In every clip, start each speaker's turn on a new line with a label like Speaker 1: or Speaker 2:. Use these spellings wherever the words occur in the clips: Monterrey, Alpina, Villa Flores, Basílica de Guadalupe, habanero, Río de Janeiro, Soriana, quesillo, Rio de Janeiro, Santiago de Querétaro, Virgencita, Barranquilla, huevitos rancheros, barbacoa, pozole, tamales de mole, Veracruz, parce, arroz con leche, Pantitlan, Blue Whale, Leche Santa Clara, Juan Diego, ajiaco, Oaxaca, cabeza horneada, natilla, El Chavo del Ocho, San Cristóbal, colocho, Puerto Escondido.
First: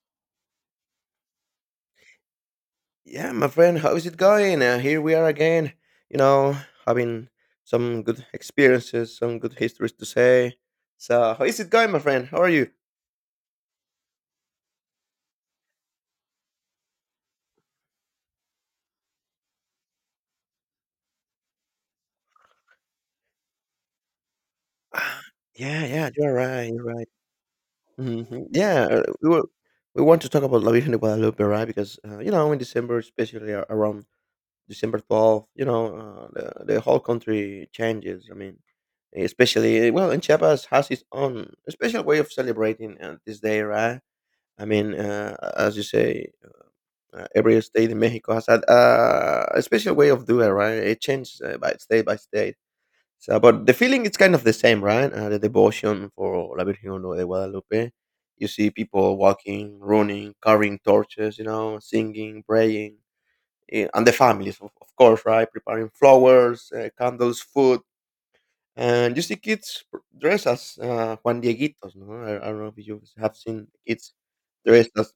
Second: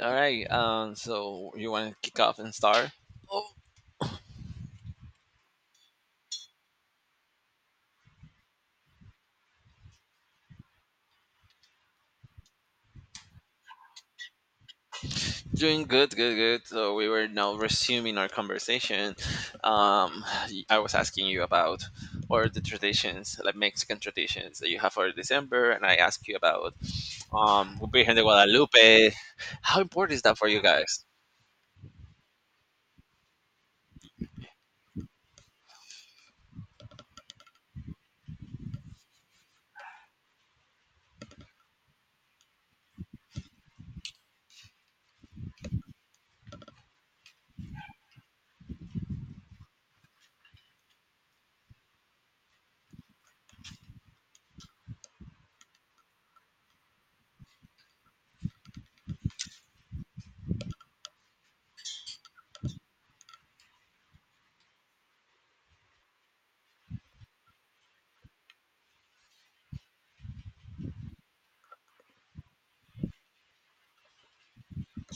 Speaker 1: All right. So you want to kick off and start?
Speaker 2: Yeah,
Speaker 1: Oh,
Speaker 2: my friend, how is it going? Here we are again, you know, having some good experiences, some good histories to say. So, how is it going, my friend? How are you?
Speaker 1: doing good. So we were now resuming our conversation. Um, I was asking you about what are the traditions, like Mexican traditions that you have for
Speaker 2: Ah,
Speaker 1: December, and
Speaker 2: yeah,
Speaker 1: I
Speaker 2: yeah,
Speaker 1: asked
Speaker 2: you're
Speaker 1: you
Speaker 2: right,
Speaker 1: about
Speaker 2: you're right.
Speaker 1: Virgen de
Speaker 2: Hmm. Yeah,
Speaker 1: Guadalupe. How
Speaker 2: we
Speaker 1: important
Speaker 2: want
Speaker 1: is
Speaker 2: to
Speaker 1: that
Speaker 2: talk
Speaker 1: for you
Speaker 2: about La Virgen de
Speaker 1: guys?
Speaker 2: Guadalupe, right? Because, in December, especially around December 12th, the whole country changes. I mean, especially, well, in Chiapas has its own special way of celebrating this day, right? I mean, as you say, every state in Mexico has had a special way of doing it, right? It changes by state by state. So, but the feeling it's kind of the same, right? The devotion for La Virgen de Guadalupe. You see people walking, running, carrying torches, singing, praying, and the families, of course, right? Preparing flowers, candles, food. And you see kids dressed as Juan Dieguitos, no? I don't know if you have seen kids dressed as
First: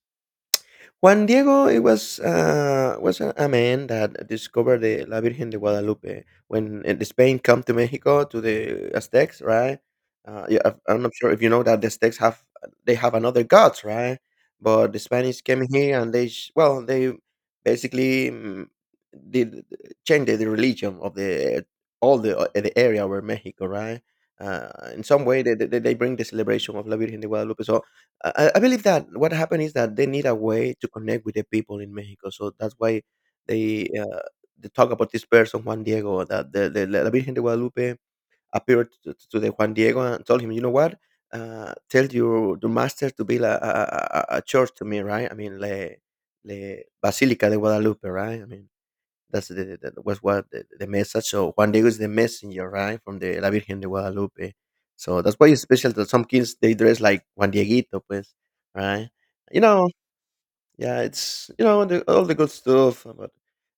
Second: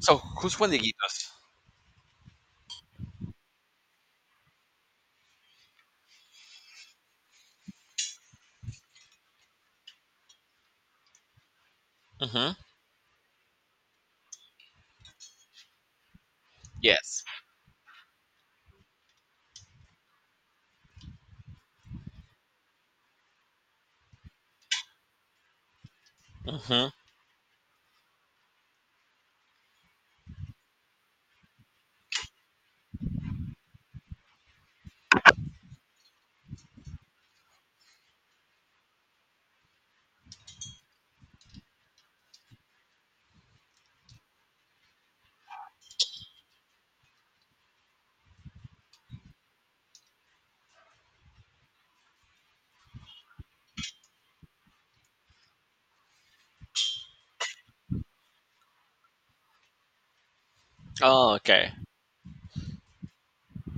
Speaker 1: So who's
Speaker 2: Juan
Speaker 1: Juaniguitos?
Speaker 2: Diego. It was a man that discovered the La Virgen de Guadalupe when the Spain come to Mexico to the Aztecs, right? Yeah, I'm not sure if you know that the Aztecs have
Speaker 1: Mm-hmm.
Speaker 2: they have another gods, right? But the Spanish came here and they well they
Speaker 1: Yes.
Speaker 2: basically did change the religion of the all the area where Mexico, right? Uh, in some way, they bring the celebration of
Speaker 1: Mm-hmm.
Speaker 2: La Virgen de Guadalupe. So I believe that what happened is that they need a way to connect with the people in Mexico, so that's why they, uh, they talk about this person Juan Diego, that the La Virgen de Guadalupe appeared to the Juan Diego and told him, "You know what? Tell your the master to build a church to me, right? I mean, le Basilica de Guadalupe, right? I mean." That was what the message. So Juan Diego is the messenger, right, from the La Virgen de Guadalupe. So that's why it's special that some kids they dress like Juan Dieguito, pues, right? You know, yeah,
Speaker 1: Oh,
Speaker 2: it's
Speaker 1: okay.
Speaker 2: all the good stuff, but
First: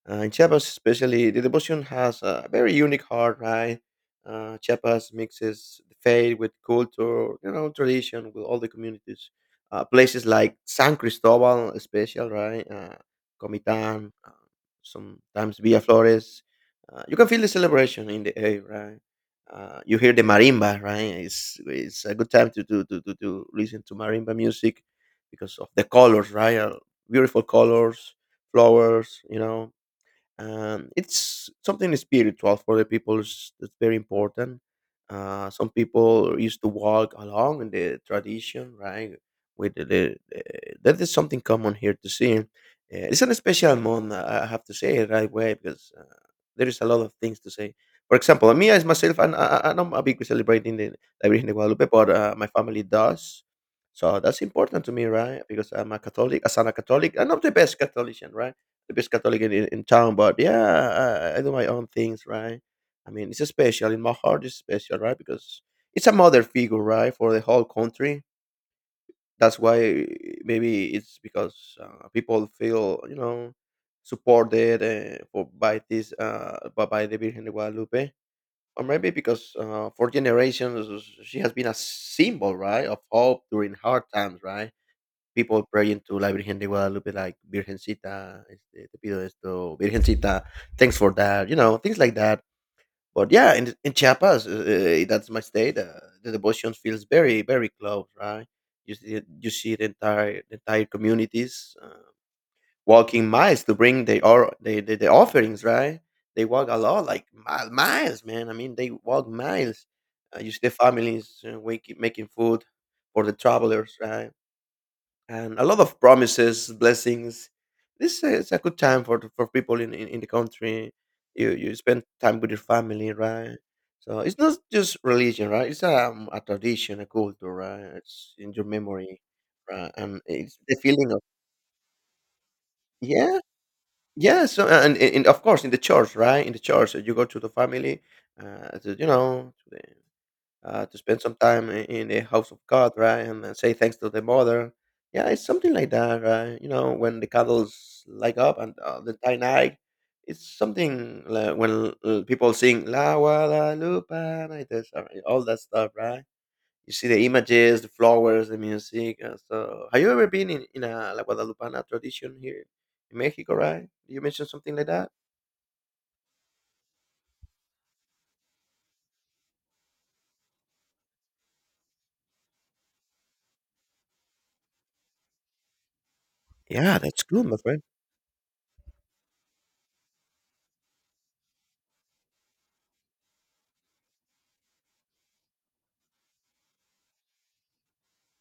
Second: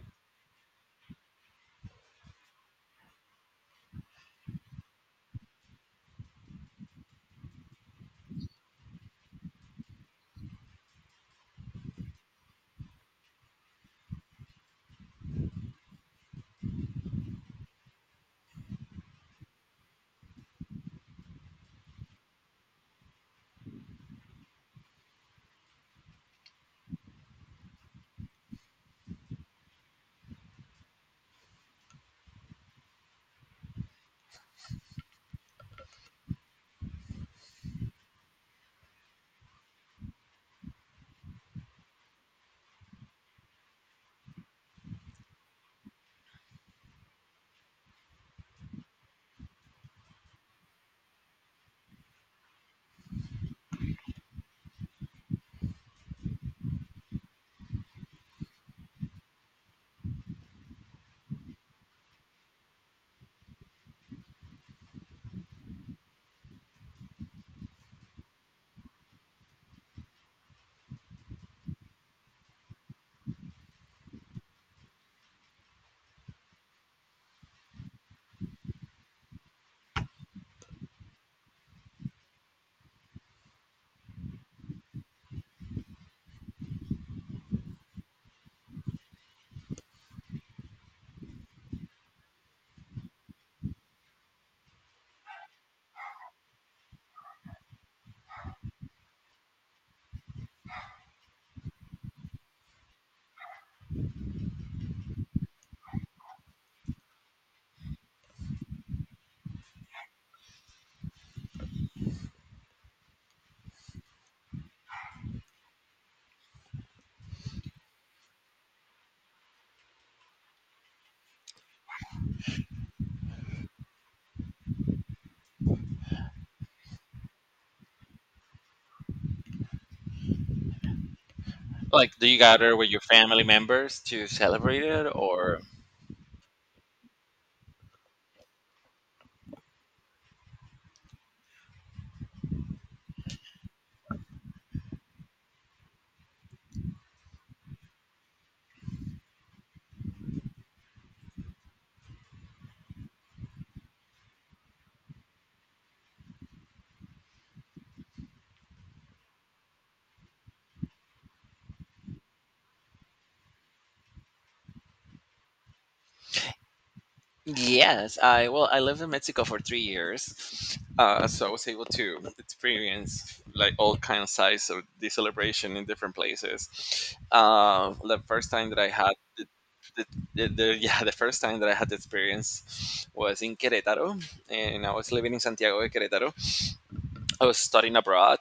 Speaker 2: in Chiapas especially, the devotion has a very unique heart, right? Chiapas mixes the faith with culture, tradition with all the communities. Places like San Cristobal, especially, right? Comitán, sometimes Villa Flores. You can feel the celebration in the air, right? You hear the marimba, right? It's a good time to listen to marimba music because of the colors, right? Beautiful colors, flowers, and it's something spiritual for the people. It's very important. Some people used to walk along in the tradition, right with the That is something common here to see. It's an special month. I have to say it right way because there is a lot of things to say. For example, me as myself, and I'm not a big celebrating the La Virgen de Guadalupe, but my family does, so that's important to me, right? Because I'm a Catholic. As an a Catholic, I'm not the best catholician, right? The best Catholic in town. But yeah, I do my own things, right? I mean, it's special in my heart. It's special, right? Because it's a mother figure, right, for the whole country. That's why maybe it's because people feel, supported by this, by the Virgen de Guadalupe, or maybe because for generations she has been a symbol, right, of hope during hard times, right? People praying to La Virgen de Guadalupe, like Virgencita, este, te pido esto, Virgencita, thanks for that, things like that. But yeah, in Chiapas, that's my state. The devotion feels very, very close, right? You see the entire communities walking miles to bring the offerings, right? They walk a lot, like miles, man. I mean, they walk miles. You see the families making food for the travelers, right? And a lot of promises, blessings. This is a good time for people in the country. You spend time with your family, right? So it's not just religion, right? It's a tradition, a culture, right? It's in your memory, right? And it's the feeling of
Speaker 1: Like, do you gather with your
Speaker 2: yeah,
Speaker 1: family members to
Speaker 2: yeah. So
Speaker 1: celebrate
Speaker 2: and,
Speaker 1: it,
Speaker 2: and of
Speaker 1: or?
Speaker 2: course in the church, right? In the church, you go to the family, uh, to, you know, to spend some time in the house of God, right? And then say thanks to the mother. Yeah, it's something like that, right? When the candles light up and the entire night, it's something like when people sing La Guadalupe, like this, all that stuff, right? You see the images, the flowers, the music. So, have you ever been in a La Guadalupana tradition here in Mexico, right? You mentioned something like that?
Speaker 1: Yes, I well, I lived in Mexico for 3 years, so I was able to experience like all kind of size of the celebration in different places.
Speaker 2: Yeah, that's good, my friend.
Speaker 1: The first time that I had the, the, the yeah, the first time that I had the experience was in Querétaro, and I was living in Santiago de Querétaro. I was studying abroad,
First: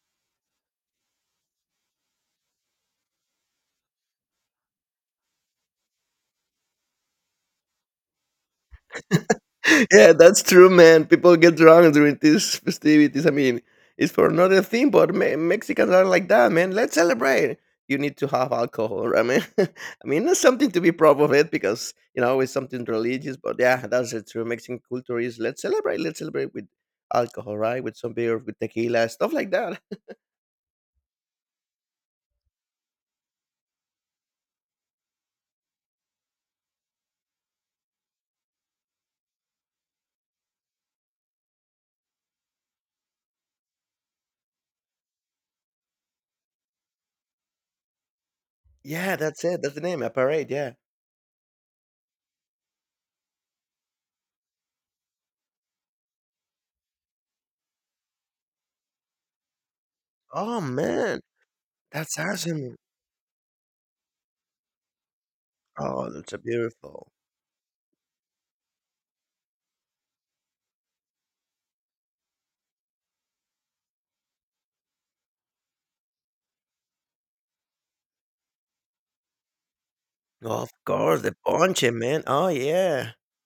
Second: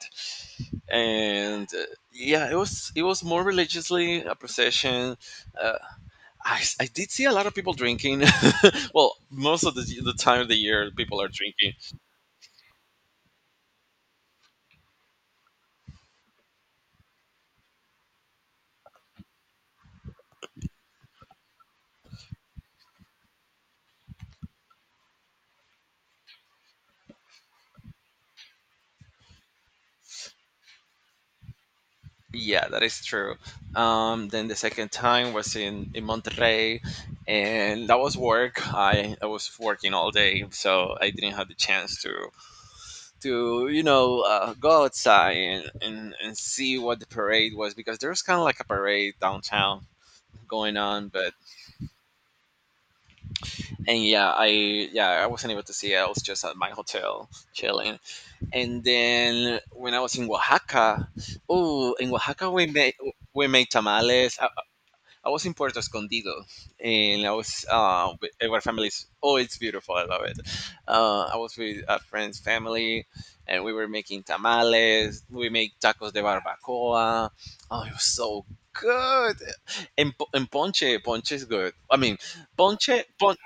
Speaker 1: and yeah, it was more religiously a procession. uh, I did see a lot of people drinking. Well, most of the,
Speaker 2: Yeah,
Speaker 1: the time
Speaker 2: that's
Speaker 1: of the
Speaker 2: true,
Speaker 1: year,
Speaker 2: man.
Speaker 1: people are
Speaker 2: People get
Speaker 1: drinking.
Speaker 2: drunk during these festivities. I mean, it's for another thing, but Mexicans are like that, man. Let's celebrate. You need to have alcohol, right, man? I mean, it's something to be proud of it because it's something religious. But yeah, that's the true Mexican culture is let's celebrate. Let's celebrate with alcohol, right? With some beer, with tequila, stuff like that.
Speaker 1: Yeah, that is true. Then the second time was in Monterrey, and that was work. I was working all day, so I didn't have the chance to you know, go outside and see what the parade was because there was kind of like a
Speaker 2: Yeah,
Speaker 1: parade
Speaker 2: that's it. That's the
Speaker 1: downtown
Speaker 2: name. A parade. Yeah.
Speaker 1: going on but and yeah I yeah, I wasn't able to see it. I was just at my hotel chilling. And then when I was in
Speaker 2: Oh
Speaker 1: Oaxaca,
Speaker 2: man,
Speaker 1: oh, in
Speaker 2: that's
Speaker 1: Oaxaca we
Speaker 2: awesome.
Speaker 1: made tamales. I was in Puerto
Speaker 2: Oh, that's a
Speaker 1: Escondido,
Speaker 2: beautiful.
Speaker 1: and I was with our families. Oh, it's beautiful! I love it. I was with a friend's family, and we were making tamales. We made tacos de barbacoa. Oh, it was so good. And
Speaker 2: Of
Speaker 1: ponche,
Speaker 2: course,
Speaker 1: ponche
Speaker 2: the
Speaker 1: is good.
Speaker 2: ponche,
Speaker 1: I mean,
Speaker 2: man. Oh
Speaker 1: ponche,
Speaker 2: yeah.
Speaker 1: pon.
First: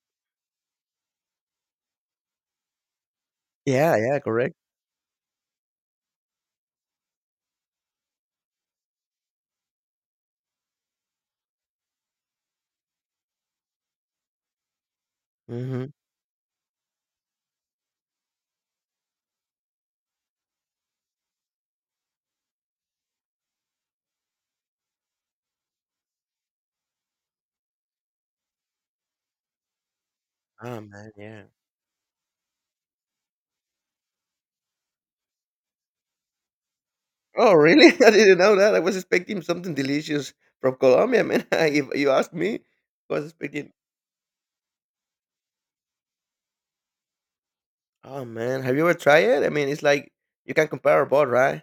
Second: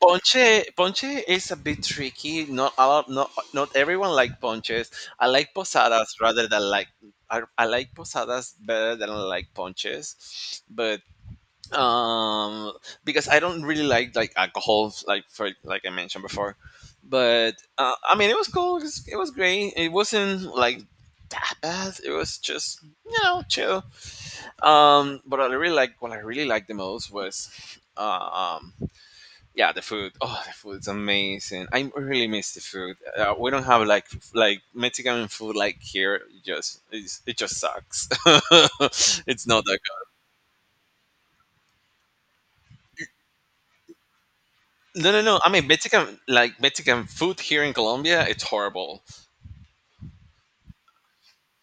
Speaker 1: Ponche, ponche is a bit tricky. Not a lot, not
Speaker 2: Yeah,
Speaker 1: everyone
Speaker 2: yeah,
Speaker 1: like
Speaker 2: correct.
Speaker 1: ponches. I like posadas rather than like I like posadas better than I like ponches, but um because I don't really like alcohol like for like I
Speaker 2: Mhm.
Speaker 1: mentioned before, but I mean it was cool. It was great. It wasn't like that bad. It was just you know chill. But I really like what I really liked the most was um yeah, the food. Oh, the
Speaker 2: Oh,
Speaker 1: food's
Speaker 2: man, yeah.
Speaker 1: amazing. I really miss the food. We don't have like Mexican food like here. It
Speaker 2: Oh,
Speaker 1: just
Speaker 2: really?
Speaker 1: sucks.
Speaker 2: I didn't know that. I was expecting
Speaker 1: It's not
Speaker 2: something
Speaker 1: that
Speaker 2: delicious from Colombia, man. If you ask me, I was expecting.
Speaker 1: good. No, no, no, I mean Mexican like Mexican food here in
Speaker 2: Oh,
Speaker 1: Colombia, it's
Speaker 2: man, have you ever
Speaker 1: horrible.
Speaker 2: tried it? I mean, it's like you can compare both, right?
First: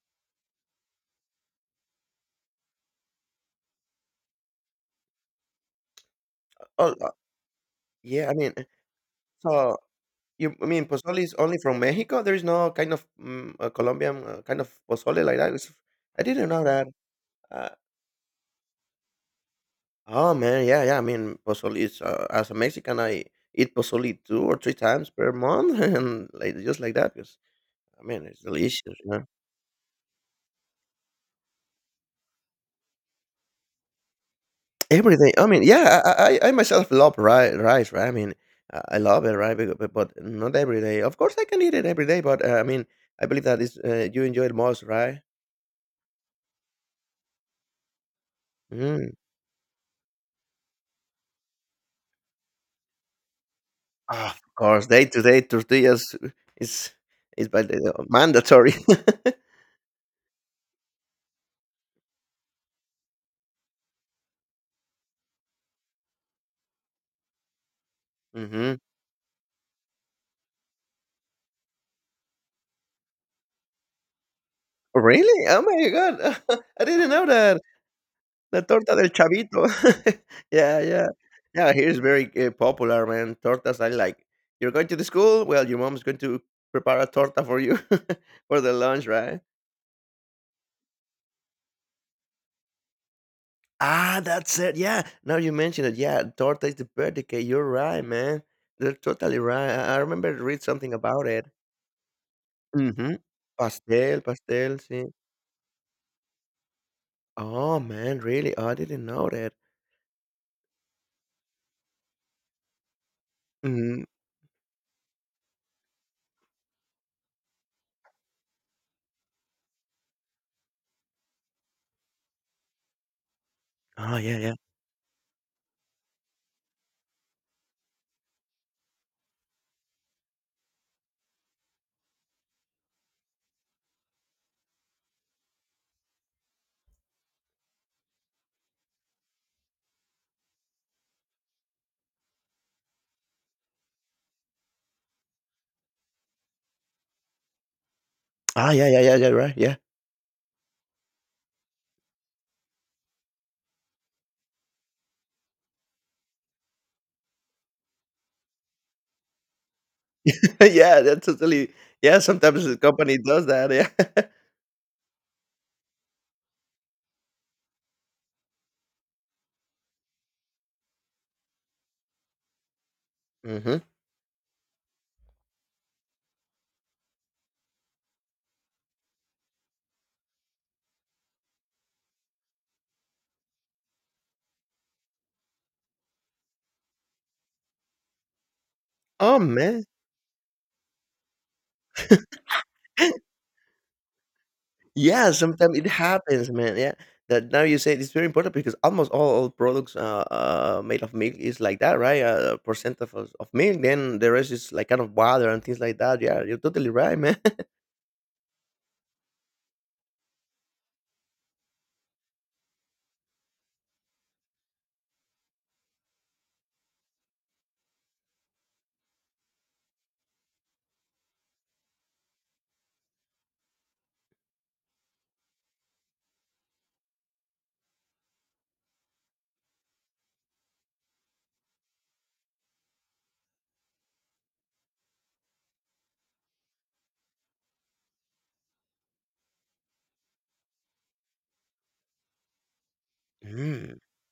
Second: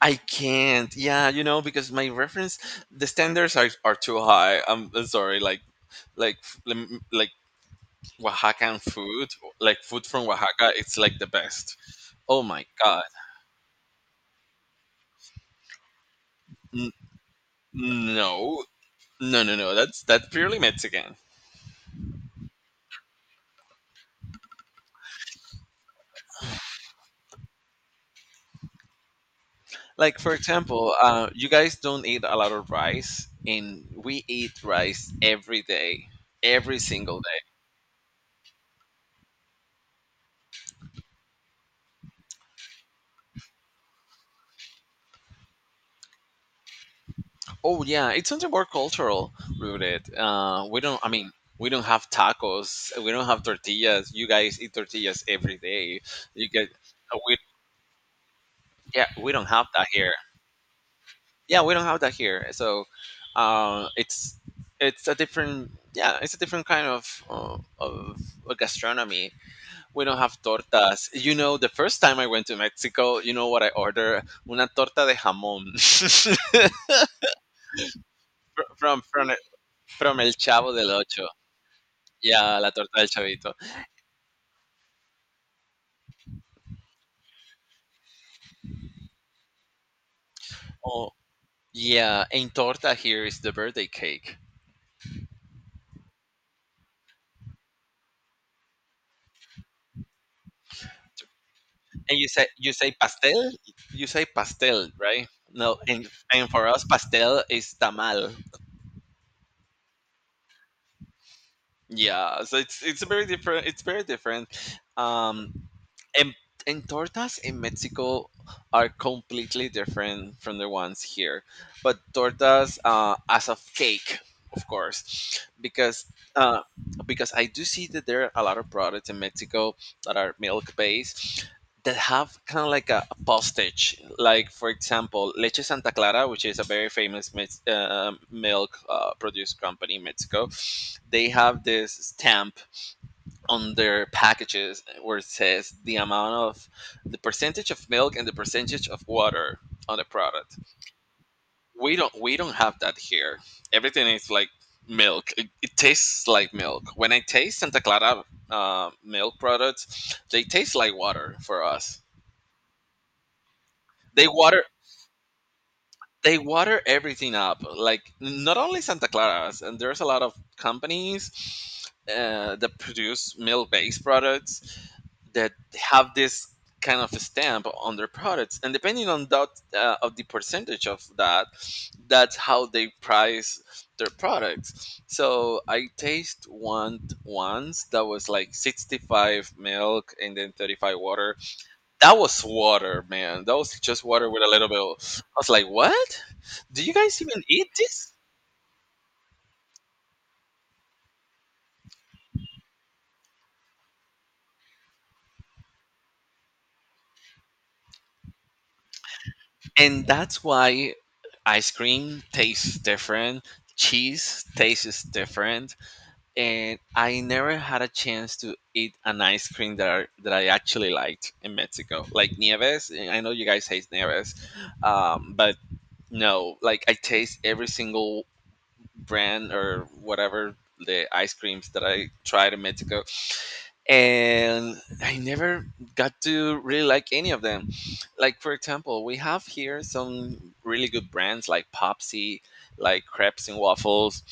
Speaker 1: I can't Yeah, you know, because my reference, the standards are too high. I'm sorry, like like
Speaker 2: Oh,
Speaker 1: lem- like
Speaker 2: yeah. I mean,
Speaker 1: Oaxacan food,
Speaker 2: so
Speaker 1: like food from
Speaker 2: I
Speaker 1: Oaxaca,
Speaker 2: mean,
Speaker 1: it's like
Speaker 2: pozole
Speaker 1: the
Speaker 2: is only
Speaker 1: best.
Speaker 2: from Mexico. There
Speaker 1: Oh
Speaker 2: is
Speaker 1: my
Speaker 2: no kind
Speaker 1: god.
Speaker 2: of Colombian kind of pozole like that. I didn't know that.
Speaker 1: N-
Speaker 2: Uh,
Speaker 1: no No, no, no. That's
Speaker 2: Oh
Speaker 1: purely
Speaker 2: man, yeah, yeah. I
Speaker 1: Mexican.
Speaker 2: mean, pozole is as a Mexican, I eat pozole two or three times per month, and like just like that, because I mean, it's delicious. You know?
Speaker 1: Like for example, you guys don't eat a lot of rice, and we eat rice
Speaker 2: Every day. I
Speaker 1: every
Speaker 2: mean, yeah,
Speaker 1: day,
Speaker 2: I
Speaker 1: every
Speaker 2: myself love
Speaker 1: single day.
Speaker 2: rice, rice, right? I mean, I love it, right? Because, but not every day. Of course, I can eat it every day, but I mean, I believe that is you enjoy it most, right?
Speaker 1: Oh yeah, it's something more
Speaker 2: Mm.
Speaker 1: cultural rooted. We don't. I mean, we don't have tacos. We don't have tortillas. You
Speaker 2: Of
Speaker 1: guys eat
Speaker 2: course, day to
Speaker 1: tortillas
Speaker 2: day
Speaker 1: every day.
Speaker 2: tortillas
Speaker 1: You get.
Speaker 2: is
Speaker 1: We
Speaker 2: is mandatory.
Speaker 1: Yeah. We don't have that here. Yeah, we don't have that here. So, uh, it's it's a different. Yeah, it's a different kind of
Speaker 2: Hmm.
Speaker 1: gastronomy. We don't have tortas. You know, the first time I went to Mexico, you know what I ordered? Una torta de
Speaker 2: Really? Oh
Speaker 1: jamón.
Speaker 2: my god! I didn't know that. The torta
Speaker 1: From
Speaker 2: del
Speaker 1: from
Speaker 2: chavito.
Speaker 1: from El Chavo
Speaker 2: Yeah,
Speaker 1: del
Speaker 2: yeah.
Speaker 1: Ocho.
Speaker 2: Yeah, here is very,
Speaker 1: Yeah, la torta
Speaker 2: popular,
Speaker 1: del
Speaker 2: man.
Speaker 1: chavito.
Speaker 2: Tortas are like, "You're going to the school? Well, your mom's going to prepare a torta for you for the lunch, right?"
Speaker 1: Oh, yeah. And torta here is the birthday
Speaker 2: Ah,
Speaker 1: cake.
Speaker 2: that's it, yeah. Now you mentioned it, yeah, torta is the birthday cake. You're right, man. You're totally right. I remember read something about it.
Speaker 1: And you say
Speaker 2: Mhm.
Speaker 1: pastel. You
Speaker 2: Pastel,
Speaker 1: say
Speaker 2: pastel,
Speaker 1: pastel,
Speaker 2: sí.
Speaker 1: right? No, and for us pastel is
Speaker 2: Oh, man,
Speaker 1: tamal.
Speaker 2: really? Oh, I didn't know that.
Speaker 1: Yeah, so it's very different. It's very
Speaker 2: Mhm.
Speaker 1: different. Um, And, and tortas in Mexico are completely different from the ones here. But tortas, as of
Speaker 2: Oh,
Speaker 1: cake,
Speaker 2: yeah, yeah.
Speaker 1: of course, because uh, I do see that there are a lot of products in Mexico that are milk based, that have kind of like a postage. Like for example, Leche Santa Clara, which is a very famous Mex- milk produce company in Mexico, they have this stamp on their packages where it says the amount of the percentage of milk and the
Speaker 2: Ah,
Speaker 1: percentage
Speaker 2: yeah, yeah,
Speaker 1: of
Speaker 2: yeah, yeah, right,
Speaker 1: water
Speaker 2: yeah.
Speaker 1: on the product. We don't have that here. Everything is like milk. It tastes like milk. When I taste Santa Clara milk products, they taste like
Speaker 2: Yeah, that's
Speaker 1: water for
Speaker 2: totally
Speaker 1: us.
Speaker 2: yeah, sometimes the company does that, yeah.
Speaker 1: They water they water everything up, like not only Santa Clara's, and there's a lot of companies that produce
Speaker 2: Mhm.
Speaker 1: milk-based products that have this kind of stamp on their products, and depending on that, of the percentage of that that's how they price their products. So I taste one once that was like
Speaker 2: Oh,
Speaker 1: 65
Speaker 2: man.
Speaker 1: milk and then 35 water. That was water, man. That was just water with a little bit of-
Speaker 2: Yeah,
Speaker 1: I was like,
Speaker 2: sometimes it
Speaker 1: "What?
Speaker 2: happens, man,
Speaker 1: Do you
Speaker 2: yeah.
Speaker 1: guys even
Speaker 2: That now
Speaker 1: eat
Speaker 2: you say
Speaker 1: this?"
Speaker 2: it's very important because almost all products, made of milk is like that, right? Percent of milk, then the rest is like kind of water and things like that. Yeah, you're totally right, man.
Speaker 1: And that's why ice cream tastes different. Cheese tastes different, and I never had a chance to eat an ice cream that I actually liked in Mexico, like Nieves. And I know you guys hate Nieves, but no, like I taste every single brand or whatever the ice creams that I tried in Mexico, and I never got to really like any of them. Like for example, we have here some really good brands like Popsy, like Crepes and
Speaker 2: Mm.
Speaker 1: Waffles,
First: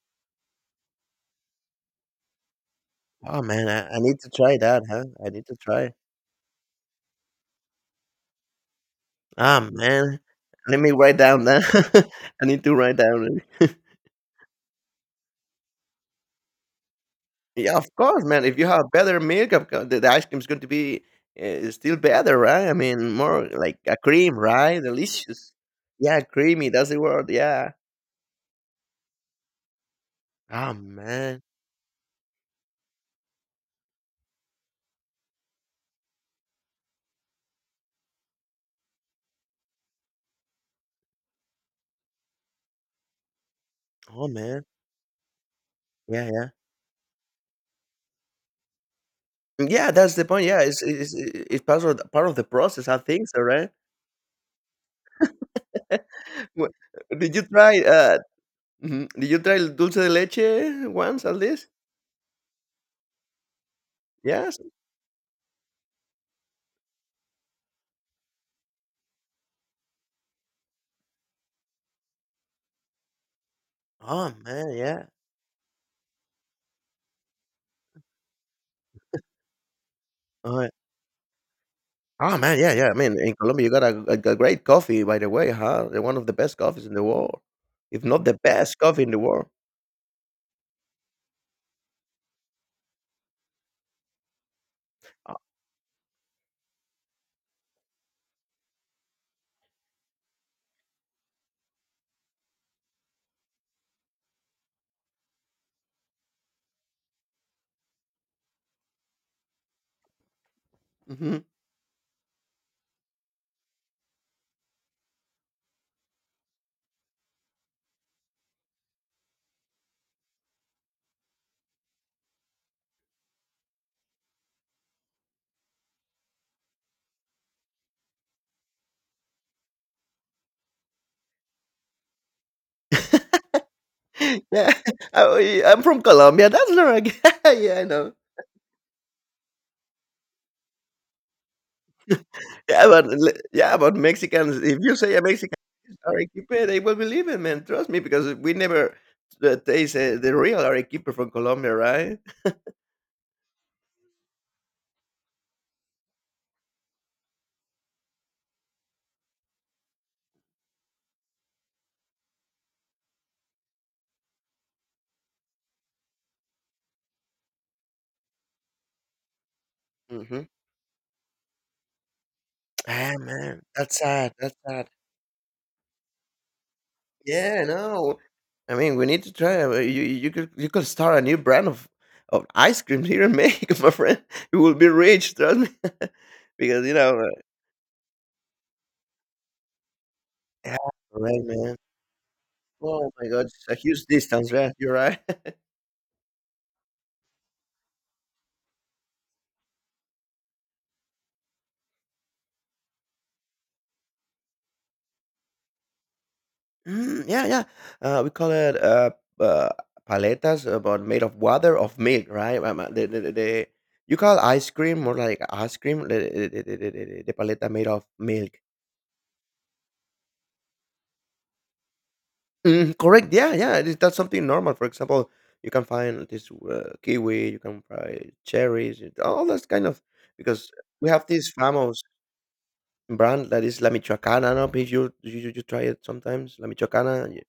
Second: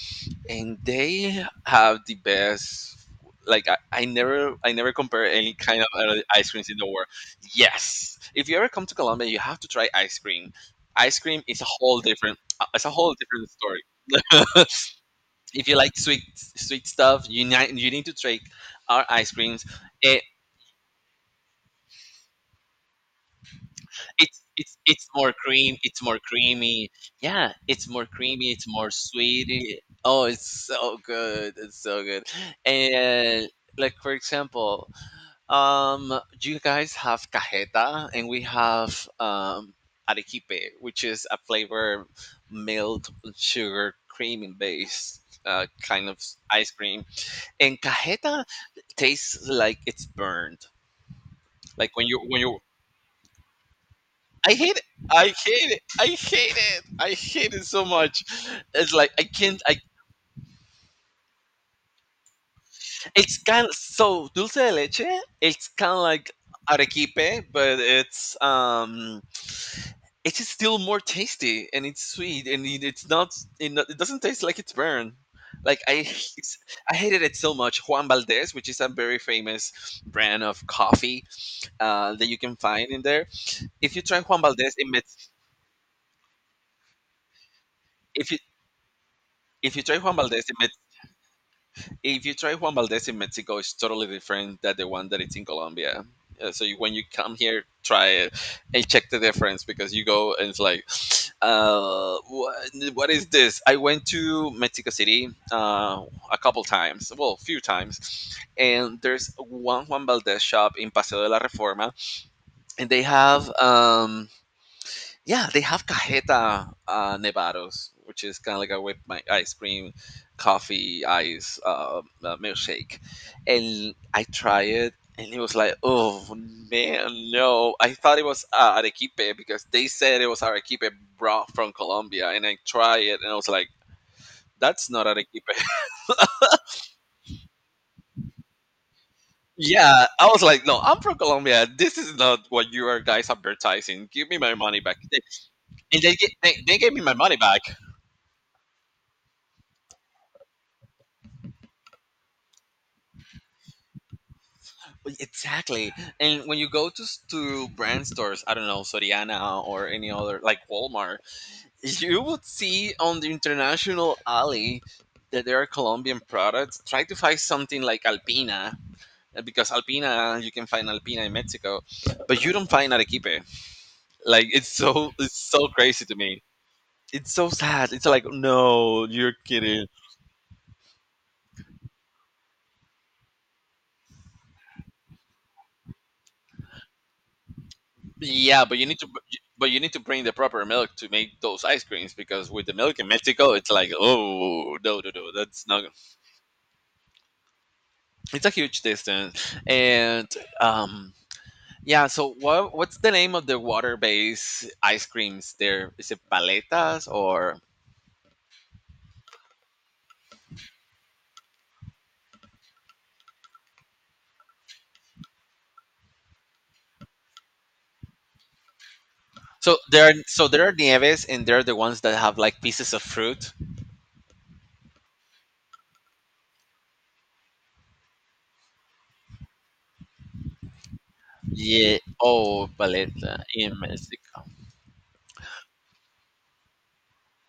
Speaker 1: and they have the best.
Speaker 2: Oh, man,
Speaker 1: Like
Speaker 2: I need to try
Speaker 1: I
Speaker 2: that,
Speaker 1: never
Speaker 2: huh?
Speaker 1: compare
Speaker 2: I need
Speaker 1: any
Speaker 2: to
Speaker 1: kind of
Speaker 2: try.
Speaker 1: other ice creams in the world. Yes, if you ever come to Colombia, you have to
Speaker 2: Ah,
Speaker 1: try ice
Speaker 2: man.
Speaker 1: cream.
Speaker 2: Let me write
Speaker 1: Ice cream
Speaker 2: down
Speaker 1: is a
Speaker 2: that.
Speaker 1: whole different.
Speaker 2: I need to
Speaker 1: It's a
Speaker 2: write
Speaker 1: whole
Speaker 2: down
Speaker 1: different
Speaker 2: really.
Speaker 1: story. If you like sweet stuff,
Speaker 2: Yeah,
Speaker 1: you
Speaker 2: of
Speaker 1: need to
Speaker 2: course,
Speaker 1: try
Speaker 2: man. If you have
Speaker 1: our
Speaker 2: better
Speaker 1: ice
Speaker 2: milk,
Speaker 1: creams.
Speaker 2: of course, the
Speaker 1: It,
Speaker 2: ice cream is going to be still better, right? I mean, more like a cream, right?
Speaker 1: it's more
Speaker 2: Delicious.
Speaker 1: cream. It's more
Speaker 2: Yeah, creamy.
Speaker 1: creamy.
Speaker 2: That's the word.
Speaker 1: Yeah,
Speaker 2: Yeah.
Speaker 1: it's more creamy. It's more sweet. Oh, it's
Speaker 2: Oh
Speaker 1: so
Speaker 2: man.
Speaker 1: good. It's so good. And like for example, you guys have cajeta, and we have arequipe, which is a flavor milk sugar
Speaker 2: Oh
Speaker 1: cream and
Speaker 2: man.
Speaker 1: base, kind of
Speaker 2: Yeah, yeah.
Speaker 1: ice cream. And cajeta tastes like
Speaker 2: Yeah,
Speaker 1: it's
Speaker 2: that's the point.
Speaker 1: burned.
Speaker 2: Yeah, it's part
Speaker 1: Like
Speaker 2: of the, part of
Speaker 1: when
Speaker 2: the
Speaker 1: you
Speaker 2: process. I think so, right?
Speaker 1: I hate it. I hate it. I hate
Speaker 2: Wh-
Speaker 1: it. I
Speaker 2: did you
Speaker 1: hate it
Speaker 2: try?
Speaker 1: so much. It's
Speaker 2: Mhm,
Speaker 1: like I
Speaker 2: did you try
Speaker 1: can't. I
Speaker 2: dulce de leche once at least?
Speaker 1: It's kind of so dulce
Speaker 2: Yes.
Speaker 1: de leche. It's kind of like arequipe, but it's still more tasty and it's sweet and it's not it doesn't
Speaker 2: Oh
Speaker 1: taste like
Speaker 2: man,
Speaker 1: it's
Speaker 2: yeah.
Speaker 1: burned. Like I h- it's, I hated it so much. Juan Valdez, which is a very famous brand of coffee that you
Speaker 2: Oh,
Speaker 1: can
Speaker 2: man, yeah, yeah,
Speaker 1: find
Speaker 2: I
Speaker 1: in
Speaker 2: mean,
Speaker 1: there.
Speaker 2: in Colombia, you got
Speaker 1: If
Speaker 2: a
Speaker 1: you try
Speaker 2: a a
Speaker 1: Juan
Speaker 2: great
Speaker 1: Valdez in
Speaker 2: coffee, by the way, huh? They're one of the best coffees in the world, if not
Speaker 1: if
Speaker 2: the
Speaker 1: you
Speaker 2: best coffee in the world.
Speaker 1: if you try Juan Valdez in Mex- If you try Juan Valdez in Mexico, it's totally different than the one that
Speaker 2: Uh,
Speaker 1: it's in Colombia. So you, when you come here, try it and check the difference, because you go and it's like, uh, what, what is this? I went to Mexico City a couple times, well, few times, and there's one Juan Valdez shop in Paseo de la
Speaker 2: mhm.
Speaker 1: Reforma, and they have yeah, they have cajeta, nevados, which is kind of like a whipped my ice cream, coffee, ice milkshake, and I tried it, and it was like, oh man, no! I thought it was arequipe, because they said it was arequipe brought from Colombia, and I tried it, and I was like,
Speaker 2: Yeah,
Speaker 1: that's not
Speaker 2: oh,
Speaker 1: arequipe.
Speaker 2: yeah, I'm from Colombia, that's not a g yeah, I know.
Speaker 1: Yeah, I was like, no, I'm from Colombia. This is not what you are guys
Speaker 2: Yeah, but
Speaker 1: advertising. Give me my
Speaker 2: Mexicans, if
Speaker 1: money back,
Speaker 2: you say a
Speaker 1: and
Speaker 2: Mexican is
Speaker 1: they, ga-
Speaker 2: arequipe,
Speaker 1: they
Speaker 2: they
Speaker 1: gave
Speaker 2: will
Speaker 1: me my
Speaker 2: believe
Speaker 1: money
Speaker 2: it,
Speaker 1: back.
Speaker 2: man, trust me, because we never taste, the real arequipe from Colombia, right?
Speaker 1: Well, exactly. And when you go to s- to brand stores, I don't know, Soriana or any other like Walmart, you would see on the international alley that there are Colombian products. Try to find something like Alpina, because Alpina
Speaker 2: Mhm.
Speaker 1: you can find Alpina in Mexico, but you don't find
Speaker 2: Ah,
Speaker 1: Arequipe.
Speaker 2: man, that's sad, that's sad.
Speaker 1: It's so crazy to me. It's so
Speaker 2: Yeah,
Speaker 1: sad. It's
Speaker 2: no.
Speaker 1: like
Speaker 2: I mean,
Speaker 1: no,
Speaker 2: we need to
Speaker 1: you're
Speaker 2: try.
Speaker 1: kidding.
Speaker 2: You you could start a new brand of ice cream here in Mexico, my friend. You will be rich, trust me. Because you know,
Speaker 1: Yeah, but you need to bring the proper
Speaker 2: yeah,
Speaker 1: milk to make
Speaker 2: right,
Speaker 1: those
Speaker 2: man.
Speaker 1: ice creams, because with the milk in
Speaker 2: Oh my God,
Speaker 1: Mexico,
Speaker 2: it's
Speaker 1: it's
Speaker 2: a
Speaker 1: like,
Speaker 2: huge distance. Yeah,
Speaker 1: oh
Speaker 2: you're
Speaker 1: no, no,
Speaker 2: right.
Speaker 1: no, that's not. It's a huge distance, and um, yeah. So what's the name of the water-based ice creams there? Is it paletas
Speaker 2: Mm, yeah,
Speaker 1: or?
Speaker 2: yeah. We call it uh paletas, but made of water of milk, right? You call ice cream more like ice cream. The paleta made of milk.
Speaker 1: So there are nieves and there are the ones that have like pieces
Speaker 2: Mm,
Speaker 1: of
Speaker 2: correct. Yeah,
Speaker 1: fruit.
Speaker 2: yeah. That's something normal. For example, you can find this kiwi, you can find cherries, all that kind of. Because we have this
Speaker 1: Yeah.
Speaker 2: famous
Speaker 1: Oh, paleta
Speaker 2: brand that
Speaker 1: in
Speaker 2: is La
Speaker 1: Mexico.
Speaker 2: Michoacana. No, if you try it sometimes, La Michoacana.